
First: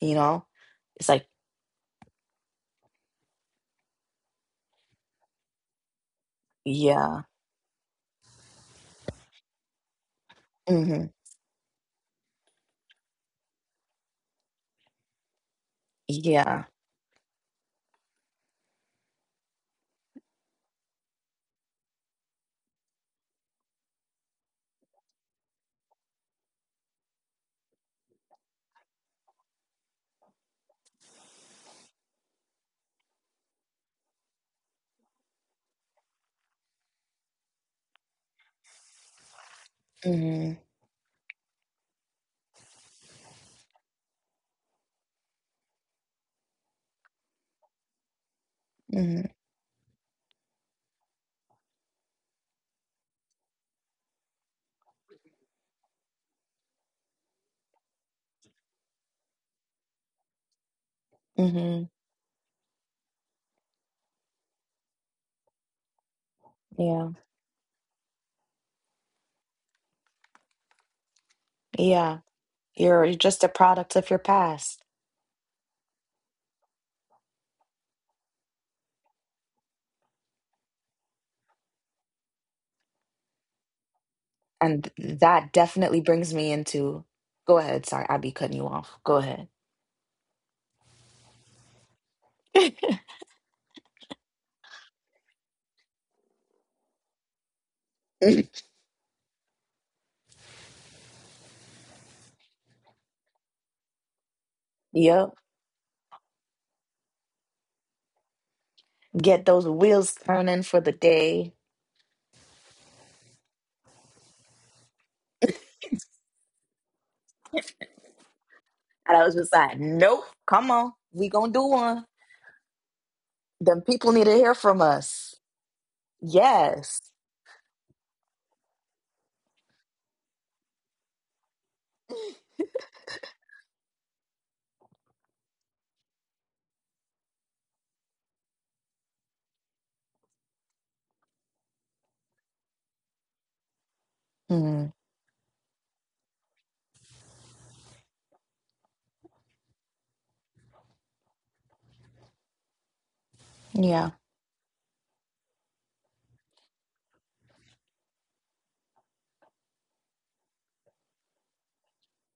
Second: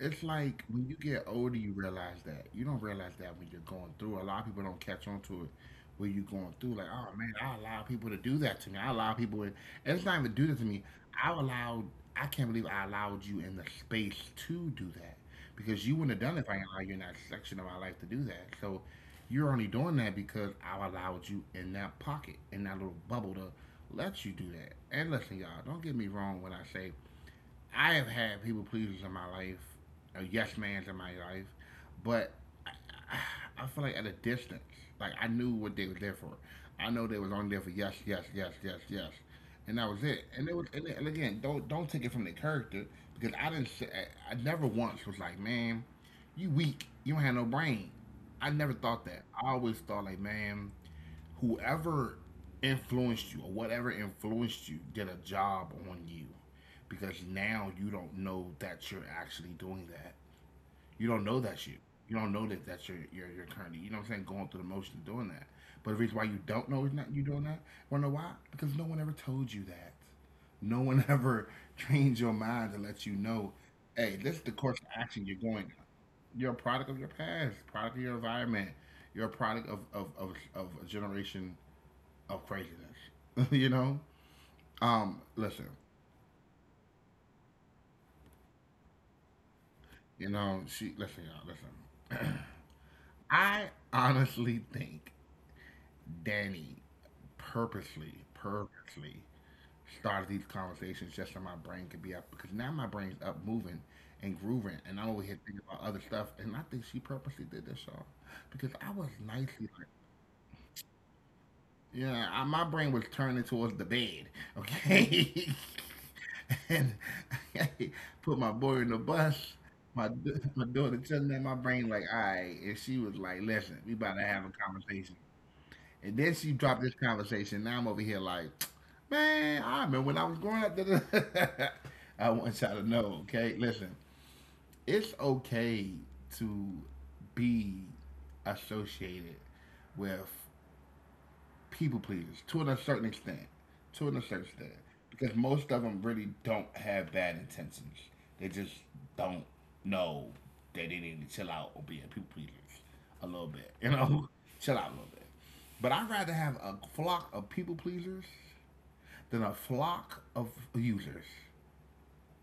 Speaker 1: You know?
Speaker 2: like when you
Speaker 1: It's
Speaker 2: get
Speaker 1: like,
Speaker 2: older, you realize that. You don't realize that when you're going through. A lot of people don't catch on to it when you're going through. Like, oh
Speaker 1: yeah.
Speaker 2: man, I allow people to do that to me. I allow people. And it's not even do that to me.
Speaker 1: Hmm.
Speaker 2: I allowed. I can't believe I allowed you in the space to do that because you wouldn't have done it if I
Speaker 1: Yeah.
Speaker 2: allowed you in that section of my life to do that. So you're only doing that because I allowed you in that pocket, in that little bubble to let you do that. And listen, y'all, don't get me wrong when I say I have had people pleasers in my life, or yes mans in my life, but I, I feel like at a distance. Like I knew what they was there for. I know they was on there for yes, yes, yes, yes, yes, and that was it. And
Speaker 1: Hmm.
Speaker 2: it was, and, and again, don't don't take it from the character because I didn't. Say, I I never once was like, man, you weak. You don't have no brain. I never thought that.
Speaker 1: Hmm.
Speaker 2: I always thought like, man, whoever influenced you or whatever influenced you did a job on you because now you don't know that you're actually doing that. You don't know that you.
Speaker 1: Hmm.
Speaker 2: You don't know that that's your your your currently. You know what I'm saying? Going through the motion of doing that. But the reason why you don't know is
Speaker 1: Yeah,
Speaker 2: not you doing that. Wanna know why? Because no one ever told you that. No one ever
Speaker 1: yeah.
Speaker 2: trained your
Speaker 1: You're
Speaker 2: mind to
Speaker 1: just a
Speaker 2: let you
Speaker 1: product
Speaker 2: know,
Speaker 1: of your
Speaker 2: hey,
Speaker 1: past,
Speaker 2: this is the course of action you're going. You're a product of your past, product of your environment. You're a product of of of, of a generation of craziness. You know?
Speaker 1: and th- that
Speaker 2: Um,
Speaker 1: definitely brings
Speaker 2: listen,
Speaker 1: me into. Go ahead. Sorry, I be cutting you off. Go ahead.
Speaker 2: you know, she listen, y'all, listen. I honestly think Danny purposely, purposely started these conversations just so my brain could be up because now my brain's up moving and grooving and I'm
Speaker 1: Yep.
Speaker 2: over here thinking about other stuff, and I think she purposely did this, y'all, because I was
Speaker 1: Get
Speaker 2: nice.
Speaker 1: those wheels turning for the day.
Speaker 2: Yeah, I, my brain was turning towards the bed. Okay, and I put my boy in the
Speaker 1: And I was just
Speaker 2: bus.
Speaker 1: like,
Speaker 2: My
Speaker 1: nope,
Speaker 2: d-
Speaker 1: come
Speaker 2: my
Speaker 1: on.
Speaker 2: daughter
Speaker 1: We
Speaker 2: telling that
Speaker 1: gonna do
Speaker 2: my brain
Speaker 1: one.
Speaker 2: like, all right, and she was like,
Speaker 1: Them
Speaker 2: listen, we
Speaker 1: people need
Speaker 2: about to
Speaker 1: to
Speaker 2: have
Speaker 1: hear
Speaker 2: a
Speaker 1: from
Speaker 2: conversation.
Speaker 1: us.
Speaker 2: And then she dropped
Speaker 1: Yes.
Speaker 2: this conversation. Now I'm over here like, man, I remember when I was growing up. I want y'all to know, okay? Listen, it's okay to be associated with people pleasers to a certain extent, to a certain extent,
Speaker 1: Hmm.
Speaker 2: because most of them really don't have bad intentions. They just don't know that they need to chill out or be a people pleasers a little bit, you
Speaker 1: Yeah.
Speaker 2: know, chill out a little bit. But I'd rather have a flock of people pleasers than a flock of users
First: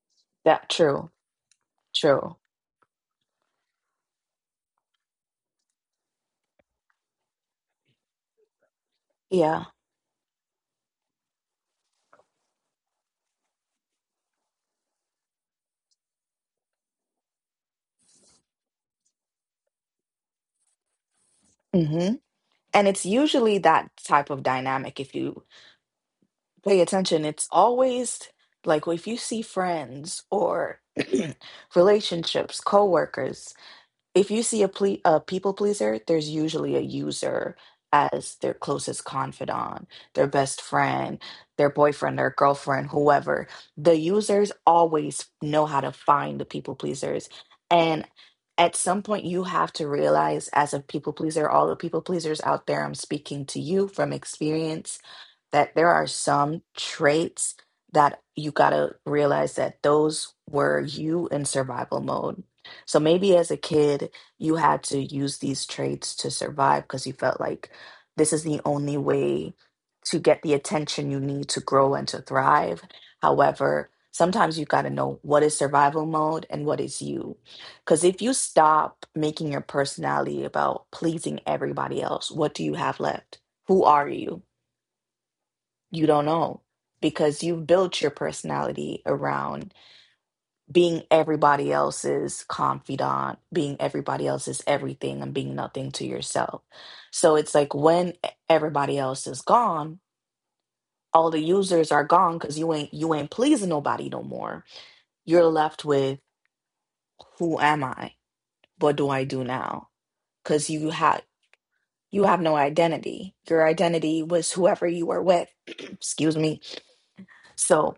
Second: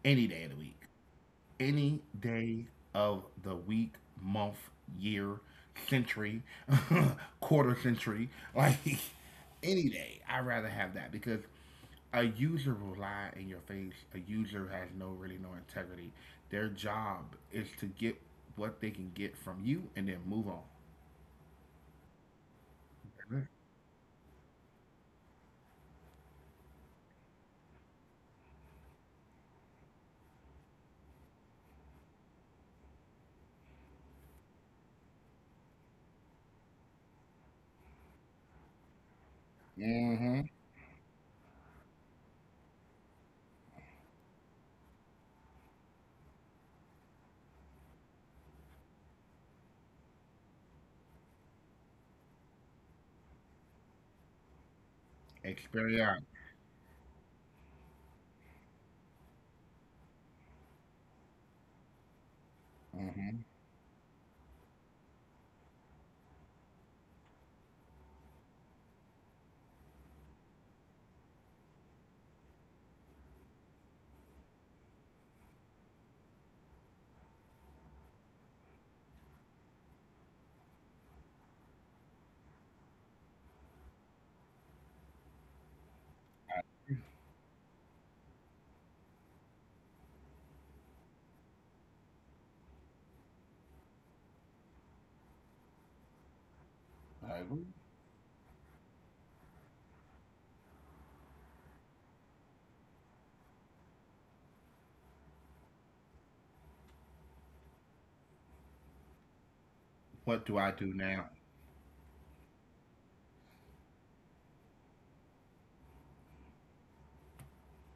Speaker 2: any day of the
Speaker 1: That
Speaker 2: week,
Speaker 1: true.
Speaker 2: any
Speaker 1: True.
Speaker 2: day of the week, month, year, century, quarter century, like
Speaker 1: Yeah.
Speaker 2: any day. I'd rather have that because a user will lie in your face. A user has no really no integrity. Their job is to get what they can get from you and then move on.
Speaker 1: And it's usually that type of dynamic. If you pay attention, it's always like if you see friends or relationships, coworkers, if you see a, ple- a people pleaser, there's usually a user as their closest confidant, their
Speaker 2: Mm-hmm.
Speaker 1: best friend, their boyfriend, their girlfriend, whoever. The users always know how to find the people pleasers. And at some point, you have to realize, as a people pleaser, all the people pleasers out there, I'm speaking to you from experience that there are
Speaker 2: Experience.
Speaker 1: some traits that you got to realize that those were you in survival mode. So maybe
Speaker 2: Mm-hmm.
Speaker 1: as a kid, you had to use these traits to survive because you felt like this is the only way to get the attention you need to grow and to thrive. However, sometimes you got to know what is survival mode and what is you. Because if you stop making your personality about pleasing everybody else, what do you have left? Who are you? You don't know because you've built your personality around being everybody else's confidant, being everybody else's everything, and being nothing to yourself. So
Speaker 2: I I
Speaker 1: it's
Speaker 2: agree.
Speaker 1: like when everybody else is gone, all the users are gone because you ain't you ain't pleasing nobody no more. You're left with who am I? What do I do now?
Speaker 2: What do
Speaker 1: Because
Speaker 2: I
Speaker 1: you
Speaker 2: do
Speaker 1: had
Speaker 2: now?
Speaker 1: you have no identity. Your identity was whoever you were with. Excuse me. So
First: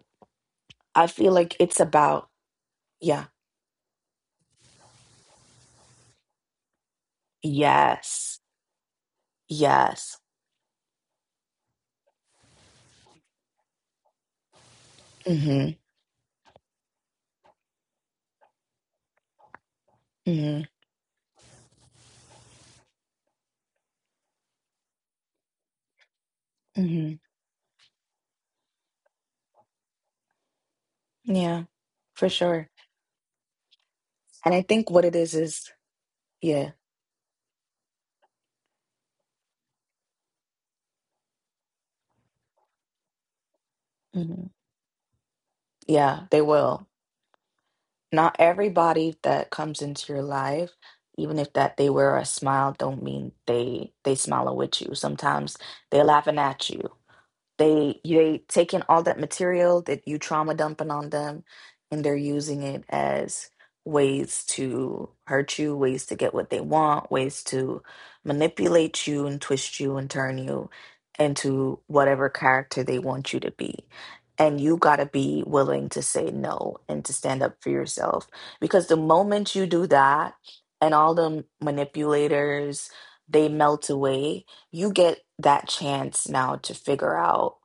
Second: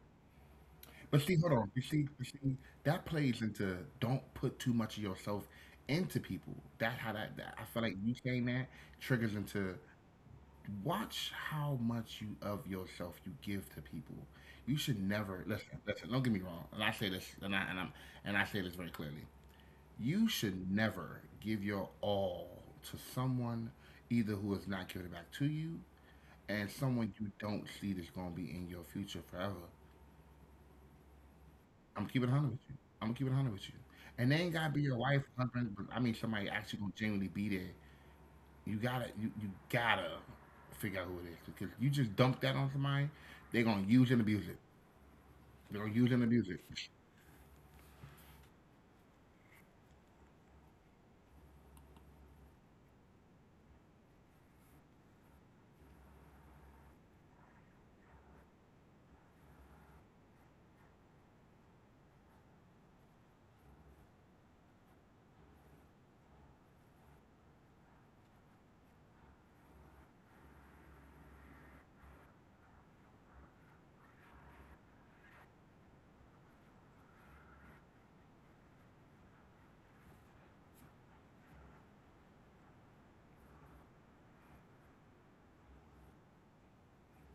Speaker 1: I
Speaker 2: But
Speaker 1: feel
Speaker 2: see, hold
Speaker 1: like
Speaker 2: on.
Speaker 1: it's
Speaker 2: You see, you
Speaker 1: about.
Speaker 2: see, that
Speaker 1: Yeah.
Speaker 2: plays into don't put too much of yourself into people. That how that, that I feel like you
Speaker 1: Yes.
Speaker 2: saying that triggers into
Speaker 1: Yes.
Speaker 2: watch how much you of yourself you give to people. You should never listen.
Speaker 1: Hmm.
Speaker 2: Listen, don't get me wrong. And I say this, and I and I'm and I say this very clearly. You
Speaker 1: Hmm.
Speaker 2: should never give your all to someone either who is not giving it back to you and
Speaker 1: Hmm.
Speaker 2: someone you don't see that's going to be in your future forever.
Speaker 1: Yeah,
Speaker 2: I'm
Speaker 1: for
Speaker 2: keeping it one hundred with
Speaker 1: sure.
Speaker 2: you. I'm gonna keep it one hundred with you. And they ain't
Speaker 1: And I
Speaker 2: gotta be
Speaker 1: think
Speaker 2: your
Speaker 1: what it
Speaker 2: wife,
Speaker 1: is is,
Speaker 2: husband, but I mean somebody
Speaker 1: yeah.
Speaker 2: actually gonna genuinely be there. You gotta, you, you gotta figure out who it is because you just dump that on somebody, they gonna use and
Speaker 1: Hmm.
Speaker 2: abuse it. They gonna use
Speaker 1: Yeah,
Speaker 2: and
Speaker 1: they
Speaker 2: abuse it.
Speaker 1: will. Not everybody that comes into your life, even if that they wear a smile, don't mean they they smiling with you. Sometimes they're laughing at you. They they taking all that material that you trauma dumping on them, and they're using it as ways to hurt you, ways to get what they want, ways to manipulate you and twist you and turn you into whatever character they want you to be. And you got to be willing to say no and to stand up for yourself. Because the moment you do that, and all the manipulators, they melt away. You get that chance now to figure out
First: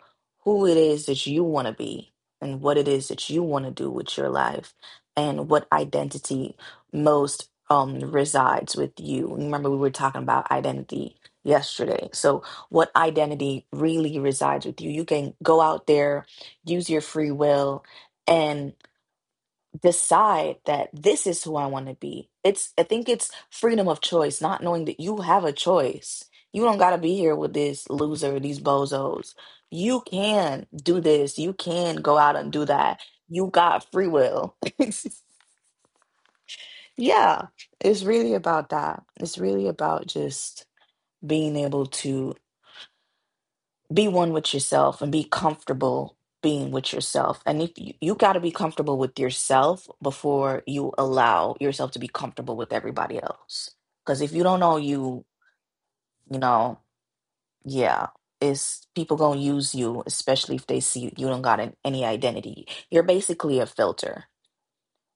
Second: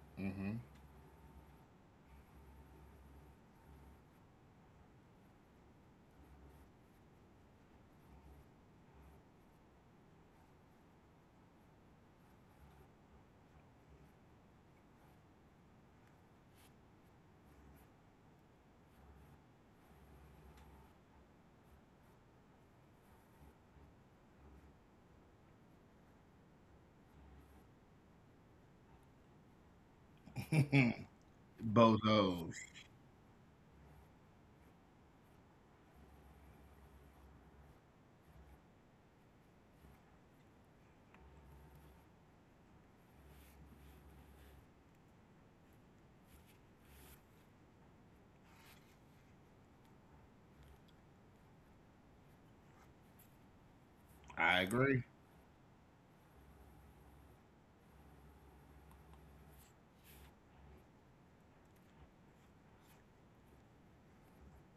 Speaker 1: who it is that you want to be and what it is that you want to do with your life and what identity most um resides with you. Remember we were talking about identity yesterday. So what identity really resides with you. You can go out there, use your free will and decide that this is who I want to be. It's I think it's freedom of choice, not knowing that you have a choice. You don't gotta be here with this loser, these bozos. You can do
Speaker 2: Mm-hmm.
Speaker 1: this. You can go out and do
Speaker 2: Bozos.
Speaker 1: that. You got free will. Yeah, it's really about that. It's really about just being able to be one with yourself and be comfortable being with yourself. And if you, you got to be comfortable with yourself before you allow yourself to be comfortable with everybody else. Because if you don't know
Speaker 2: I
Speaker 1: you,
Speaker 2: agree.
Speaker 1: you know, yeah, it's people gonna use you, especially if they see you don't got an, any identity. You're basically a filter.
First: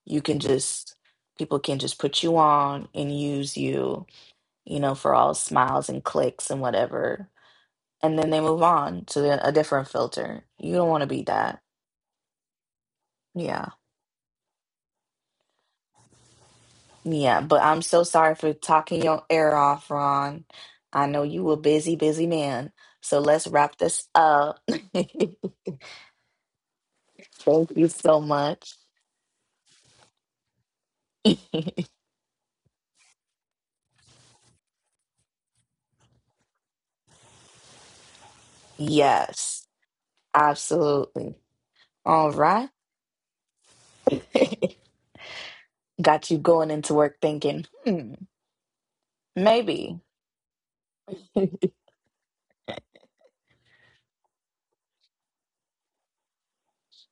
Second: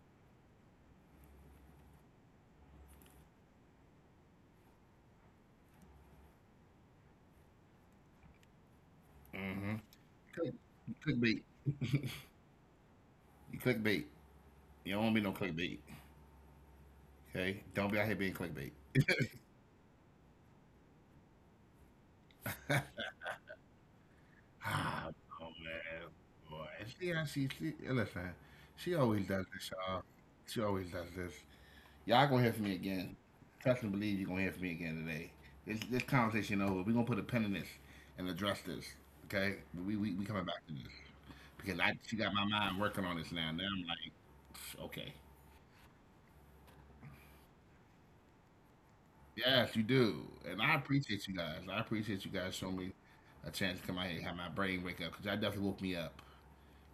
Speaker 1: You can just People can just put you on and use you, you know, for all smiles and clicks and whatever and then they move on to the- a
Speaker 2: Mm-hmm.
Speaker 1: different filter.
Speaker 2: Click,
Speaker 1: You don't want to be
Speaker 2: clickbait.
Speaker 1: that.
Speaker 2: You
Speaker 1: Yeah.
Speaker 2: clickbait. You don't want to be no clickbait.
Speaker 1: Yeah, but
Speaker 2: Okay.
Speaker 1: I'm so
Speaker 2: Don't be out here
Speaker 1: sorry
Speaker 2: being
Speaker 1: for
Speaker 2: clickbait.
Speaker 1: talking your ear off, Ron. I know you a busy, busy man. So let's wrap this up.
Speaker 2: Ah, do man. Boy, and she, and she,
Speaker 1: Thank you
Speaker 2: she, yeah,
Speaker 1: so
Speaker 2: listen,
Speaker 1: much.
Speaker 2: she always does this, y'all. She always does this. Y'all gonna hear from me again. Trust and believe you're gonna hear from me again today. This, this conversation over. We're gonna put a pin in this and address this,
Speaker 1: Yes,
Speaker 2: okay? We, we, we coming back to this.
Speaker 1: absolutely.
Speaker 2: Because I,
Speaker 1: All
Speaker 2: she got my
Speaker 1: right.
Speaker 2: mind working on this now. Now I'm like, okay.
Speaker 1: Got you going into work thinking, hmm,
Speaker 2: Yes,
Speaker 1: maybe.
Speaker 2: you do. And I appreciate you guys. I appreciate you guys showing me a chance to come out here and have my brain wake up because that definitely woke me up.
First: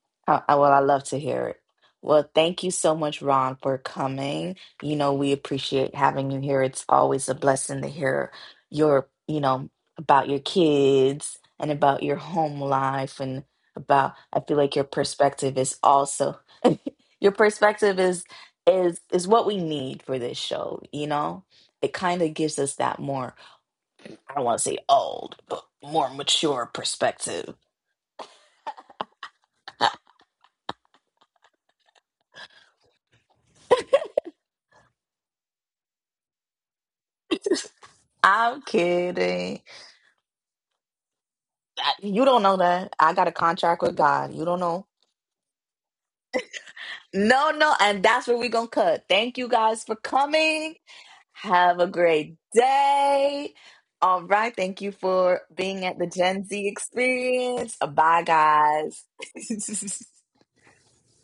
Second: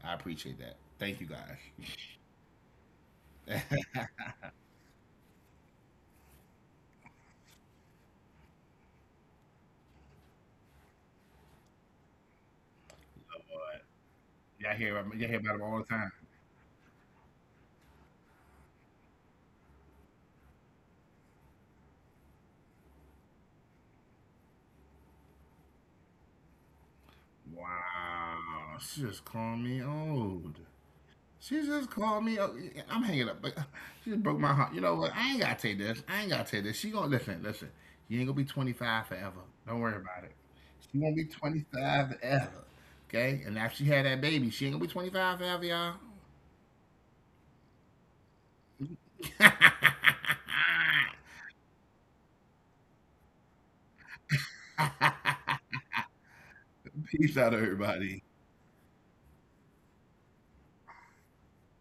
Speaker 2: I
Speaker 1: I, I-
Speaker 2: appreciate
Speaker 1: Well,
Speaker 2: that.
Speaker 1: I love to
Speaker 2: Thank you
Speaker 1: hear
Speaker 2: guys.
Speaker 1: it. Well, thank you so much, Ron, for coming. You know, we appreciate having you here. It's always a blessing to hear your, you know, about your kids and about your home life and about, I feel like
Speaker 2: Y'all
Speaker 1: your
Speaker 2: hear, about- y'all hear about
Speaker 1: perspective
Speaker 2: him
Speaker 1: is
Speaker 2: all the time.
Speaker 1: also. Your perspective is, is, is what we need for this show, you know? It kind of gives us that more, I don't want to say old, but more mature perspective.
Speaker 2: Wow. She just called me old. She just called me. o- I'm hanging up. But she just broke my heart. You know what? I ain't gotta take this. I ain't gotta take this. She gonna listen. Listen. You ain't gonna be
Speaker 1: I'm
Speaker 2: twenty-five forever.
Speaker 1: kidding.
Speaker 2: Don't worry about it. She gonna be
Speaker 1: I-
Speaker 2: twenty-five
Speaker 1: You don't
Speaker 2: forever.
Speaker 1: know that. I got a
Speaker 2: Okay. And after she
Speaker 1: contract with
Speaker 2: had that
Speaker 1: God.
Speaker 2: baby,
Speaker 1: You don't
Speaker 2: she ain't gonna be
Speaker 1: know.
Speaker 2: twenty-five forever, y'all.
Speaker 1: No, no. And that's where we're going to cut. Thank you guys for coming. Have a great day. All right. Thank you for being at the Gen Z
Speaker 2: Peace out,
Speaker 1: experience.
Speaker 2: everybody.
Speaker 1: Bye, guys.